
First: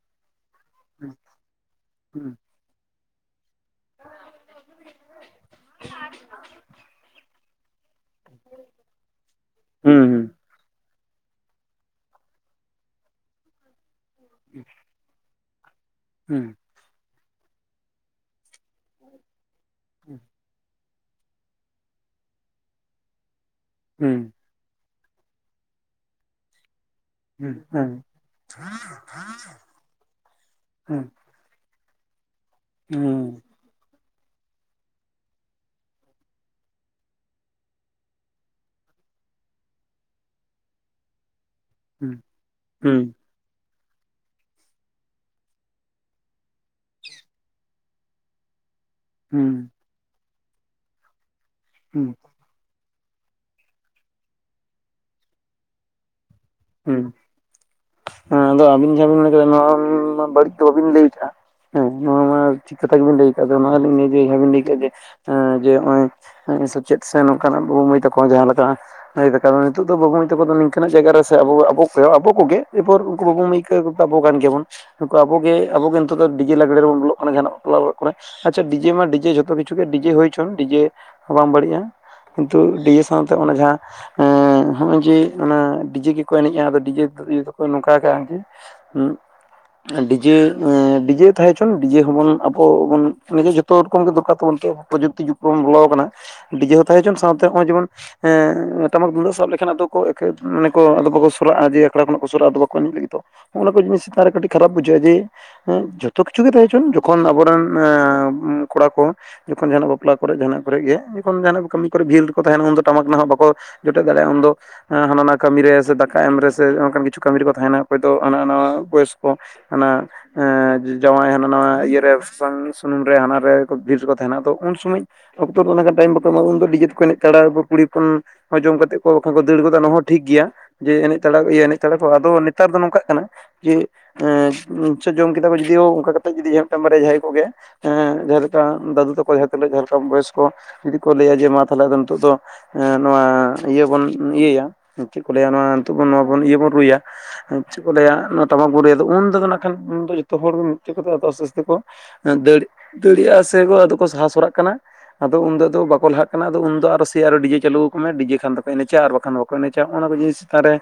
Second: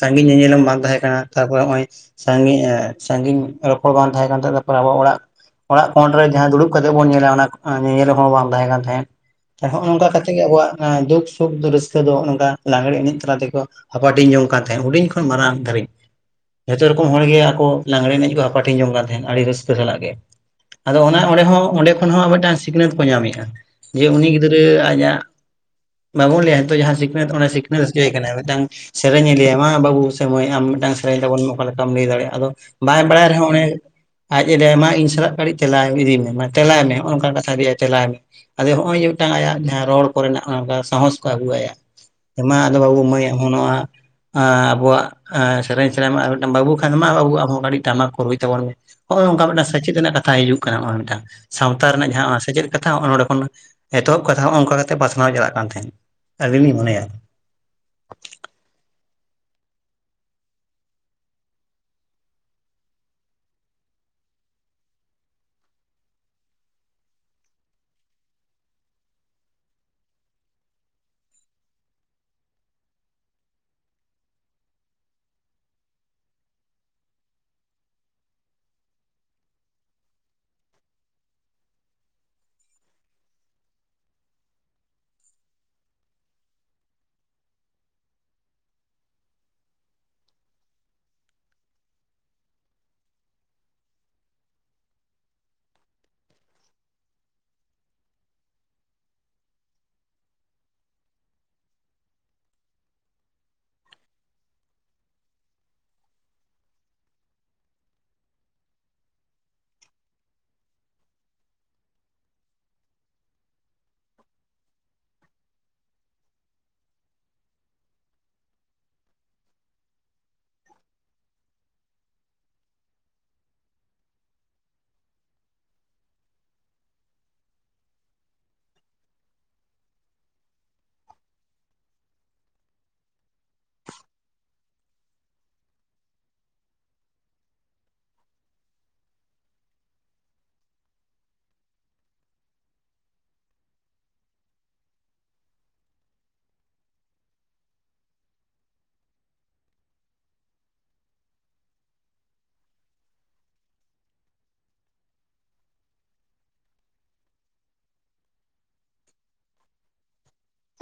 ᱥᱟᱸᱜᱤᱧ ᱧᱮᱞᱮᱞᱚᱢ ᱵᱟᱝᱼᱼ ᱛᱟᱦᱮᱸ ᱠᱟᱱᱟ ᱛᱟᱨᱯᱚᱨᱮ ᱦᱚᱜ-ᱚᱭ ᱥᱟᱜᱤᱧ ᱥᱟᱜᱤᱧᱼᱼ ᱨᱚᱯᱚᱲ ᱵᱟᱝ ᱛᱟᱦᱮᱸ ᱠᱟᱱ ᱛᱟᱨᱯᱚᱨ ᱟᱵᱚ ᱚᱲᱟᱜ ᱚᱲᱟᱜ ᱠᱚᱸᱲ ᱨᱮ ᱡᱟᱦᱟᱸ ᱫᱩᱲᱩᱵ ᱠᱟᱛᱮᱜ ᱵᱚᱱ ᱧᱮᱞᱟ ᱚᱱᱟ ᱧᱮᱞᱮᱞᱚᱢ ᱦᱚᱸ ᱵᱟᱝ ᱛᱟᱦᱮᱸ ᱠᱟᱱ ᱛᱟᱸᱮᱫ ᱦᱚᱜᱼᱱᱚᱝᱠᱟ ᱠᱟᱛᱮᱫᱼᱼ ᱛᱮᱜᱮ ᱟᱵᱚᱣᱟᱜ ᱫᱩᱠ ᱥᱩᱠ ᱨᱟᱹᱥᱠᱟᱹ ᱫᱚ ᱦᱟᱜ-ᱱᱚᱝᱠᱟ ᱞᱟᱜᱽᱲᱮ ᱮᱱᱮᱡ ᱛᱟᱞᱟ ᱛᱮᱠᱚᱼᱼ ᱦᱟᱯᱟᱴᱤᱧ ᱡᱚᱝ ᱠᱟᱱ ᱛᱟᱦᱮᱸᱫ ᱦᱩᱰᱤᱧ ᱠᱷᱚᱱ ᱢᱟᱨᱟᱝ ᱫᱷᱟᱹᱨᱤᱡ᱾ ᱡᱷᱚᱛᱚ ᱨᱚᱠᱚᱢ ᱦᱚᱲ ᱜᱮ ᱟᱠᱚ ᱞᱟᱜᱽᱲᱮ ᱮᱱᱮᱡ ᱠᱚ ᱦᱟᱯᱟᱴᱷᱧ ᱡᱚᱝ ᱠᱟᱱ ᱛᱟᱦᱮᱸᱫ ᱟᱹᱰᱤ ᱨᱟᱹᱥᱠᱟᱹ ᱥᱟᱞᱟᱜ ᱜᱮ᱾ ᱟᱫᱚ ᱚᱱᱟ ᱚᱸᱰᱮ ᱦᱚᱸ ᱚᱸᱰᱮ ᱠᱷᱚᱱ ᱦᱚᱸ ᱢᱮᱫᱴᱟᱝ ᱥᱤᱠᱷᱱᱟᱹᱛ ᱠᱚ ᱧᱟᱢᱮᱜᱼᱟ ᱡᱮ ᱩᱱᱤ ᱜᱤᱫᱽᱨᱟᱹ ᱨᱟᱹ ᱟᱡᱟᱜ ᱵᱟᱵᱚᱱ ᱞᱟᱹᱭᱟ ᱦᱮᱛᱳᱜ ᱡᱟᱦᱟᱸ ᱥᱤ ᱱᱟᱹᱛ ᱚᱱᱮ ᱥᱤᱠᱷᱱᱟᱹᱛ ᱦᱚᱪᱚᱭᱮ ᱠᱟᱱᱟ ᱢᱤᱫᱴᱟᱝ ᱥᱮᱨᱮᱧᱮ ᱞᱮᱭᱟ ᱢᱟ ᱵᱟᱹᱵᱩ ᱥᱮ ᱢᱟᱹᱭ ᱟᱢ ᱢᱤᱫᱴᱟᱝ ᱥᱮᱨᱮᱧ ᱛᱟᱵᱚᱱ ᱢᱮ᱾ ᱚᱠᱟ ᱞᱮᱠᱟᱢ ᱞᱟᱹᱭ ᱫᱟᱲᱮᱭᱟᱜᱼᱟ, ᱟᱫᱚ ᱵᱟᱭ ᱵᱟᱲᱟᱭ ᱨᱮᱦᱚᱸ ᱚᱱᱮᱼᱼ ᱟᱡ ᱮ ᱞᱟᱹᱭᱟ ᱢᱟ ᱤᱧ ᱥᱟᱞᱟᱜ ᱠᱟᱹᱴᱤᱡ ᱛᱮᱞᱟᱭ ᱤᱫᱤ ᱢᱮ ᱛᱮᱞᱟᱭ ᱢᱮ ᱱᱚᱜᱼ ᱱᱚᱝᱠᱟ ᱠᱟᱛᱷᱟ ᱞᱟᱹᱭᱟᱭ᱾ ᱛᱮᱞᱟᱭ ᱢᱮ ᱟᱫᱚ ᱦᱚᱸᱜᱼᱚᱭ ᱡᱮ ᱢᱤᱫᱴᱟᱝ ᱟᱭᱟᱜ ᱡᱟᱦᱟᱸ ᱨᱚᱲ ᱠᱚᱨᱮᱱᱟᱜ ᱚᱱᱠᱟ ᱥᱟᱦᱚᱥ ᱠᱚ ᱟᱹᱜᱩ ᱟᱭᱟ᱾ ᱢᱟ ᱟᱫᱚ ᱵᱟᱵᱚ ᱢᱟᱹᱭ ᱟᱢ ᱦᱚᱸ ᱱᱚᱶᱟᱼᱼ ᱮ ᱟᱵᱚᱣᱟᱜ ᱥᱮᱨᱮᱧ ᱥᱮᱨᱮᱧ ᱢᱮ, ᱟᱨ ᱢᱤᱫᱴᱟᱝ ᱵᱟᱹᱵᱩ ᱠᱷᱟᱱ ᱢᱟ ᱵᱟᱵᱩ ᱟᱢᱦᱚᱸ ᱠᱟᱹᱴᱤᱡ ᱴᱟᱢᱟᱠ ᱠᱚ ᱨᱩᱭ ᱛᱟᱵᱚᱱ ᱢᱮ᱾ ᱦᱚᱜᱼᱚᱭ ᱱᱚᱝᱠᱟ ᱢᱤᱫᱴᱟᱝ ᱥᱮᱪᱮᱫ ᱨᱮᱱᱟᱜ ᱠᱟᱛᱷᱟ ᱦᱤᱡᱩᱜ ᱠᱟᱱᱟ ᱱᱚᱜᱼᱚᱭ ᱢᱤᱫᱴᱟᱝ ᱦᱩᱸ ᱦᱩᱸ ᱦᱩᱸ ᱥᱟᱶᱛᱟ ᱨᱮᱱᱟᱜ ᱦᱩᱸ ᱡᱟᱦᱟᱸᱼᱼ ᱠᱟᱛᱷᱟ ᱦᱚᱜᱼᱚ ᱱᱚᱸᱰᱮ ᱠᱷᱚᱱ ᱮᱛᱚᱦᱚᱵ ᱠᱟᱛᱷᱟ ᱦᱚᱜᱼᱚ ᱚᱝᱠᱟ ᱠᱟᱛᱮᱫ ᱯᱟᱥᱱᱟᱣ ᱪᱟᱞᱟᱜ ᱠᱟᱱ ᱛᱟᱦᱮᱸᱫ ᱟᱹᱞᱤᱧ ᱞᱤᱧ ᱢᱚᱱᱮᱭᱟ᱾ ᱦᱩᱸ ᱦᱮᱸ ᱟᱫᱚ ᱟᱵᱤᱱ ᱡᱟᱦᱟᱸ ᱵᱤᱱ ᱞᱟᱹᱭ ᱟᱠᱟᱫᱟ ᱱᱚᱣᱟ ᱢᱟ ᱵᱟᱹᱲᱤᱡ ᱫᱚ ᱵᱟᱵᱤᱱ ᱞᱟᱹᱭ ᱟᱠᱟᱜᱼᱟ᱾ ᱦᱮᱸ ᱱᱚᱣᱟ ᱢᱟ ᱴᱷᱤᱠ ᱠᱟᱛᱷᱟ ᱜᱮᱵᱤᱱ ᱞᱟᱹᱭ ᱠᱟᱜᱼᱟ, [unintelligible] ᱵᱤᱱ ᱞᱟᱹᱭ ᱠᱮᱜᱼᱟ ᱡᱮᱼᱼ ᱡᱮ ᱱᱚᱜᱼᱚᱭ ᱥᱮᱪᱮᱫ ᱥᱮ ᱱᱚᱝᱠᱟᱱᱟᱜ ᱵᱟᱵᱩ ᱢᱟᱹᱭ ᱛᱟᱠᱚ ᱦᱚ ᱡᱟᱦᱟᱸᱞᱮᱠᱟᱼᱼ [unintelligible] ᱱᱤᱛᱚᱜ ᱫᱚ ᱵᱟᱵᱩ ᱢᱟᱹᱭ ᱛᱟᱠᱚ ᱫᱚ ᱱᱤᱝᱠᱱᱟᱜ ᱡᱟᱭᱜᱟ ᱨᱮ ᱚ ᱟᱵᱚ ᱠᱚ ᱟᱵᱚ ᱠᱚᱜᱮ ᱮᱨᱯᱚᱨ ᱩᱱᱠᱩ ᱵᱟᱹᱵᱩ ᱢᱟᱹᱭ ᱠᱚ ᱛᱟᱵᱚ ᱠᱟᱱ ᱜᱮᱭᱟᱵᱚᱱ᱾ ᱱᱩᱠᱩ ᱟᱵᱚ ᱜᱮ ᱟᱵᱚ ᱜᱮ ᱱᱤᱛᱚᱜ ᱫᱚ ᱰᱤᱡᱮ ᱞᱟᱜᱽᱲᱮ ᱨᱮᱵᱚᱱ ᱵᱚᱞᱚᱜ ᱠᱟᱱᱟ ᱡᱟᱦᱟᱱᱟᱜ ᱵᱟᱯᱞᱟ ᱚᱲᱟᱜ ᱠᱚᱨᱮ᱾ ᱟᱪᱪᱷᱟ ᱰᱤᱡᱮ ᱢᱟ ᱰᱤᱡᱮ ᱡᱷᱚᱛᱚ ᱠᱤᱪᱷᱩ ᱜᱮ ᱰᱤᱡᱮ ᱦᱩᱭᱪᱚᱝ ᱰᱤᱡᱮ ᱢᱟ ᱵᱟᱝ ᱵᱟᱹᱲᱤᱡᱟ᱾ ᱠᱤᱱᱛᱩ ᱰᱤᱡᱮ ᱥᱟᱶᱛᱮ ᱦᱚᱼᱚᱱᱟ ᱡᱟᱦᱟᱸ ᱱᱚᱜᱼᱚᱭ ᱡᱮ ᱚᱱᱟ ᱰᱤᱡᱮ ᱜᱮᱼᱼ ᱠᱚ ᱮᱱᱮᱡᱼᱟ ᱟᱫᱚ ᱰᱤᱡᱮ ᱤᱭᱟᱹ ᱫᱚᱠᱚ ᱱᱚᱝᱠᱟ ᱠᱟᱜᱼᱟ ᱠᱤᱼᱼ ᱰᱤᱡᱮ ᱰᱤᱡᱮ ᱛᱟᱦᱮᱸ ᱦᱚᱪᱚᱱ ᱰᱤᱡᱮ ᱦᱚᱸᱵᱚᱱ ᱟᱵᱚ ᱵᱚᱱ ᱮ ᱡᱚᱛᱼᱼ ᱡᱚᱛᱚ ᱨᱚᱠᱚᱢ ᱜᱮ ᱫᱚᱨᱠᱟᱨ ᱛᱟᱵᱚᱱᱚ ᱯᱨᱚᱡᱩᱠᱛᱤ ᱡᱩᱜᱽ ᱨᱮᱵᱚᱱ ᱵᱚᱞᱚ ᱟᱠᱟᱱᱟ᱾ ᱰᱤᱡᱮ ᱦᱚᱸ ᱛᱟᱦᱮᱸ ᱦᱚᱪᱚᱝ ᱥᱟᱶᱛᱮ ᱱᱚᱜᱼᱚᱭ ᱡᱮᱢᱚᱱ ᱴᱟᱢᱟᱠ ᱛᱩᱢᱫᱟᱜ ᱥᱟᱵ ᱞᱮᱠᱷᱟᱱ ᱟᱫᱚ ᱮ ᱢᱟᱱᱮ ᱠᱚᱼᱼ ᱵᱟᱠᱚ ᱥᱚᱨᱩᱨᱟᱜᱼᱟ ᱡᱮ ᱟᱠᱷᱲᱟ ᱠᱷᱚᱱᱟᱜ ᱠᱚ ᱥᱚᱨᱩᱨᱟᱜᱼᱟ ᱫᱚ ᱵᱟᱠᱚ ᱮᱱᱮᱡ ᱞᱟᱹᱜᱤᱫ ᱫᱚᱼ ᱚᱱᱟ ᱠᱚ ᱡᱤᱥ ᱪᱮᱛᱟᱱ ᱨᱮ ᱠᱟᱹᱤᱡ ᱠᱷᱟᱨᱟᱯ ᱵᱩᱡᱷᱟᱹᱜᱼᱟ᱾ ᱡᱮᱼᱼ ᱦᱮᱸ ᱡᱚᱛᱚ ᱠᱤᱪᱷᱩ ᱜᱮ ᱛᱟᱦᱮᱸ ᱦᱚᱪᱚᱱ ᱡᱚᱠᱷᱚᱱ ᱟᱵᱚᱨᱮᱱ ᱠᱚᱲᱟ ᱠᱚᱼᱼ ᱡᱚᱠᱷᱚᱱ ᱡᱟᱦᱟᱱᱟᱜ ᱵᱟᱯᱞᱟ ᱠᱚᱨᱮ ᱡᱟᱦᱟᱱᱟᱜ ᱠᱚᱨᱮ ᱜᱮ ᱡᱚᱠᱷᱚᱱ ᱡᱟᱦᱟᱱᱟᱜ ᱠᱟᱹᱢᱤ ᱠᱚᱨᱮ ᱵᱷᱤ ᱨᱮᱠᱚ ᱛᱟᱦᱮᱱᱟ ᱩᱱᱫᱚ ᱴᱟᱢᱟᱠ ᱱᱟᱦᱟᱜ ᱵᱟᱠᱚᱼᱼ ᱡᱚᱴᱮᱫ ᱫᱟᱲᱮᱭᱟᱜᱼᱟ ᱩᱱ ᱫᱚ ᱦᱟᱱᱟ ᱠᱟᱹᱢᱤ ᱨᱮ ᱥᱮᱼᱼ ᱛᱟᱭᱚᱢ ᱨᱮ ᱥᱮ ᱚᱱᱠᱟᱱ ᱠᱤᱪᱷᱩ ᱠᱟᱹᱢᱤ ᱨᱮᱠᱚ ᱛᱟᱦᱮᱱᱟ ᱚᱠᱚᱭ ᱫᱚ ᱦᱟᱱᱟ ᱱᱟᱣᱟ ᱵᱚᱭᱚᱥᱠᱚ ᱦᱟᱱᱟᱼᱼ ᱡᱟᱶᱟᱭ ᱦᱟᱱᱟ ᱱᱟᱶᱟ ᱤᱭᱟ ᱨᱮ ᱥᱟᱥᱟᱝ ᱥᱩᱱᱩᱢ ᱨᱮ ᱦᱟᱱᱟ ᱨᱮ ᱵᱷᱤᱲ ᱨᱮᱠᱚ ᱛᱟᱦᱮᱱᱟ ᱛᱚ ᱩᱱ ᱥᱚᱢᱚᱭᱼᱼ ᱚᱠᱛᱚ ᱩᱱᱟᱹᱜ ᱜᱟᱱ ᱴᱟᱭᱤᱢ ᱵᱟᱠᱚ ᱮᱢᱚᱜ ᱟ ᱩᱱᱫᱚ ᱫᱚ ᱰᱤᱡᱮ ᱛᱮᱠᱚ ᱮᱱᱮᱡ ᱦᱟᱛᱟᱣᱟ ᱩᱱᱫᱚ ᱠᱩᱲᱤ, ᱠᱷᱚᱱᱼᱼ ᱦᱚᱭ ᱡᱚᱢ ᱠᱟᱛᱮ ᱠᱚ ᱵᱟᱠᱷ ᱠᱚ ᱫᱟᱹᱲ ᱜᱚᱫᱟ ᱚᱱᱟ ᱦᱚᱸ ᱴᱷᱤᱠ ᱜᱮᱭᱟ᱾ ᱡᱮ ᱮᱱᱮᱡ ᱛᱟᱲᱟ ᱤᱭᱟᱹ ᱮᱱᱮᱡ ᱛᱟᱲᱟ ᱠᱚ ᱟᱫᱚ ᱱᱮᱛᱟᱨ ᱫᱚ ᱱᱚᱝᱠᱟᱜ ᱠᱟᱱᱟ ᱡᱮ ᱮᱸᱼᱼ ᱥᱮ ᱡᱚᱢ ᱠᱮᱫᱟ ᱠᱚ ᱡᱩᱫᱤᱣᱚ ᱚᱱᱠᱟ ᱠᱟᱛᱮ ᱡᱩᱫᱤ ᱢᱤᱫᱴᱟᱝ ᱵᱟᱨᱭᱟ ᱡᱟᱦᱟᱸᱭ ᱠᱚᱜᱮ, ᱡᱟᱦᱟ ᱞᱮᱠᱟ ᱫᱟᱹᱫᱩ ᱛᱟᱠᱚ ᱡᱟᱦᱟᱸ ᱛᱤᱱᱟᱹᱜ ᱡᱟᱦᱟᱸ ᱞᱮᱠᱟ ᱵᱚᱭᱚᱥ ᱠᱚ ᱡᱩᱫᱤ ᱠᱚ ᱞᱟᱹᱭᱟ ᱡᱮ ᱢᱟ ᱛᱟᱦᱞᱮ ᱟᱫᱚ ᱱᱤᱛᱚᱜ ᱫᱚᱼᱼ ᱱᱚᱣᱟ ᱤᱭᱟᱹ ᱵᱚᱱ ᱤᱭᱟᱹᱭᱟ ᱪᱮᱫ ᱠᱚ ᱞᱟᱹᱭᱟ ᱱᱚᱣᱟ ᱱᱤᱛᱚᱜ ᱤᱭᱟᱹ ᱵᱚᱱ ᱨᱩᱭᱟ? ᱪᱮᱫ ᱠᱚ ᱞᱟᱹᱭᱟ ᱱᱚᱣᱟ ᱴᱟᱢᱟᱠ ᱵᱚ ᱨᱩᱭᱟ ᱫᱚ ᱩᱱ ᱫᱚ ᱱᱟᱜ ᱠᱷᱟᱱ ᱩᱱ ᱫᱚ ᱡᱚᱛᱚ ᱦᱚᱲ ᱢᱤᱫ ᱛᱤ ᱠᱚᱼᱼ ᱫ ᱫᱟᱲᱮᱭᱟᱜᱼᱟ ᱥᱮ ᱟᱫᱚ ᱠᱚ ᱥᱟᱦᱟ ᱥᱚᱨᱟᱜ ᱠᱟᱱᱟ᱾ ᱟᱫᱚ ᱩᱱ ᱫᱚ ᱟᱫᱚ ᱵᱟᱠᱚ ᱞᱟᱦᱟᱜ ᱠᱟᱱᱟ ᱟᱫᱚ ᱩᱱᱫᱚ ᱟᱫᱚ ᱥᱮ ᱟᱨᱚ ᱰᱤᱡᱮ ᱪᱟᱹᱞᱩ ᱟᱠᱚ ᱢᱮ ᱰᱤᱡᱮ ᱠᱷᱟᱱ ᱫᱚᱠᱚ ᱮᱱᱮᱡᱟ ᱟᱨ ᱵᱟᱠᱷᱟᱱ ᱫᱚᱠᱚ ᱮᱱᱮᱡᱟ, ᱚᱱᱟ ᱠᱚ ᱡᱤᱱᱤᱥ ᱪᱮᱛᱟᱱ ᱨᱮᱼᱼ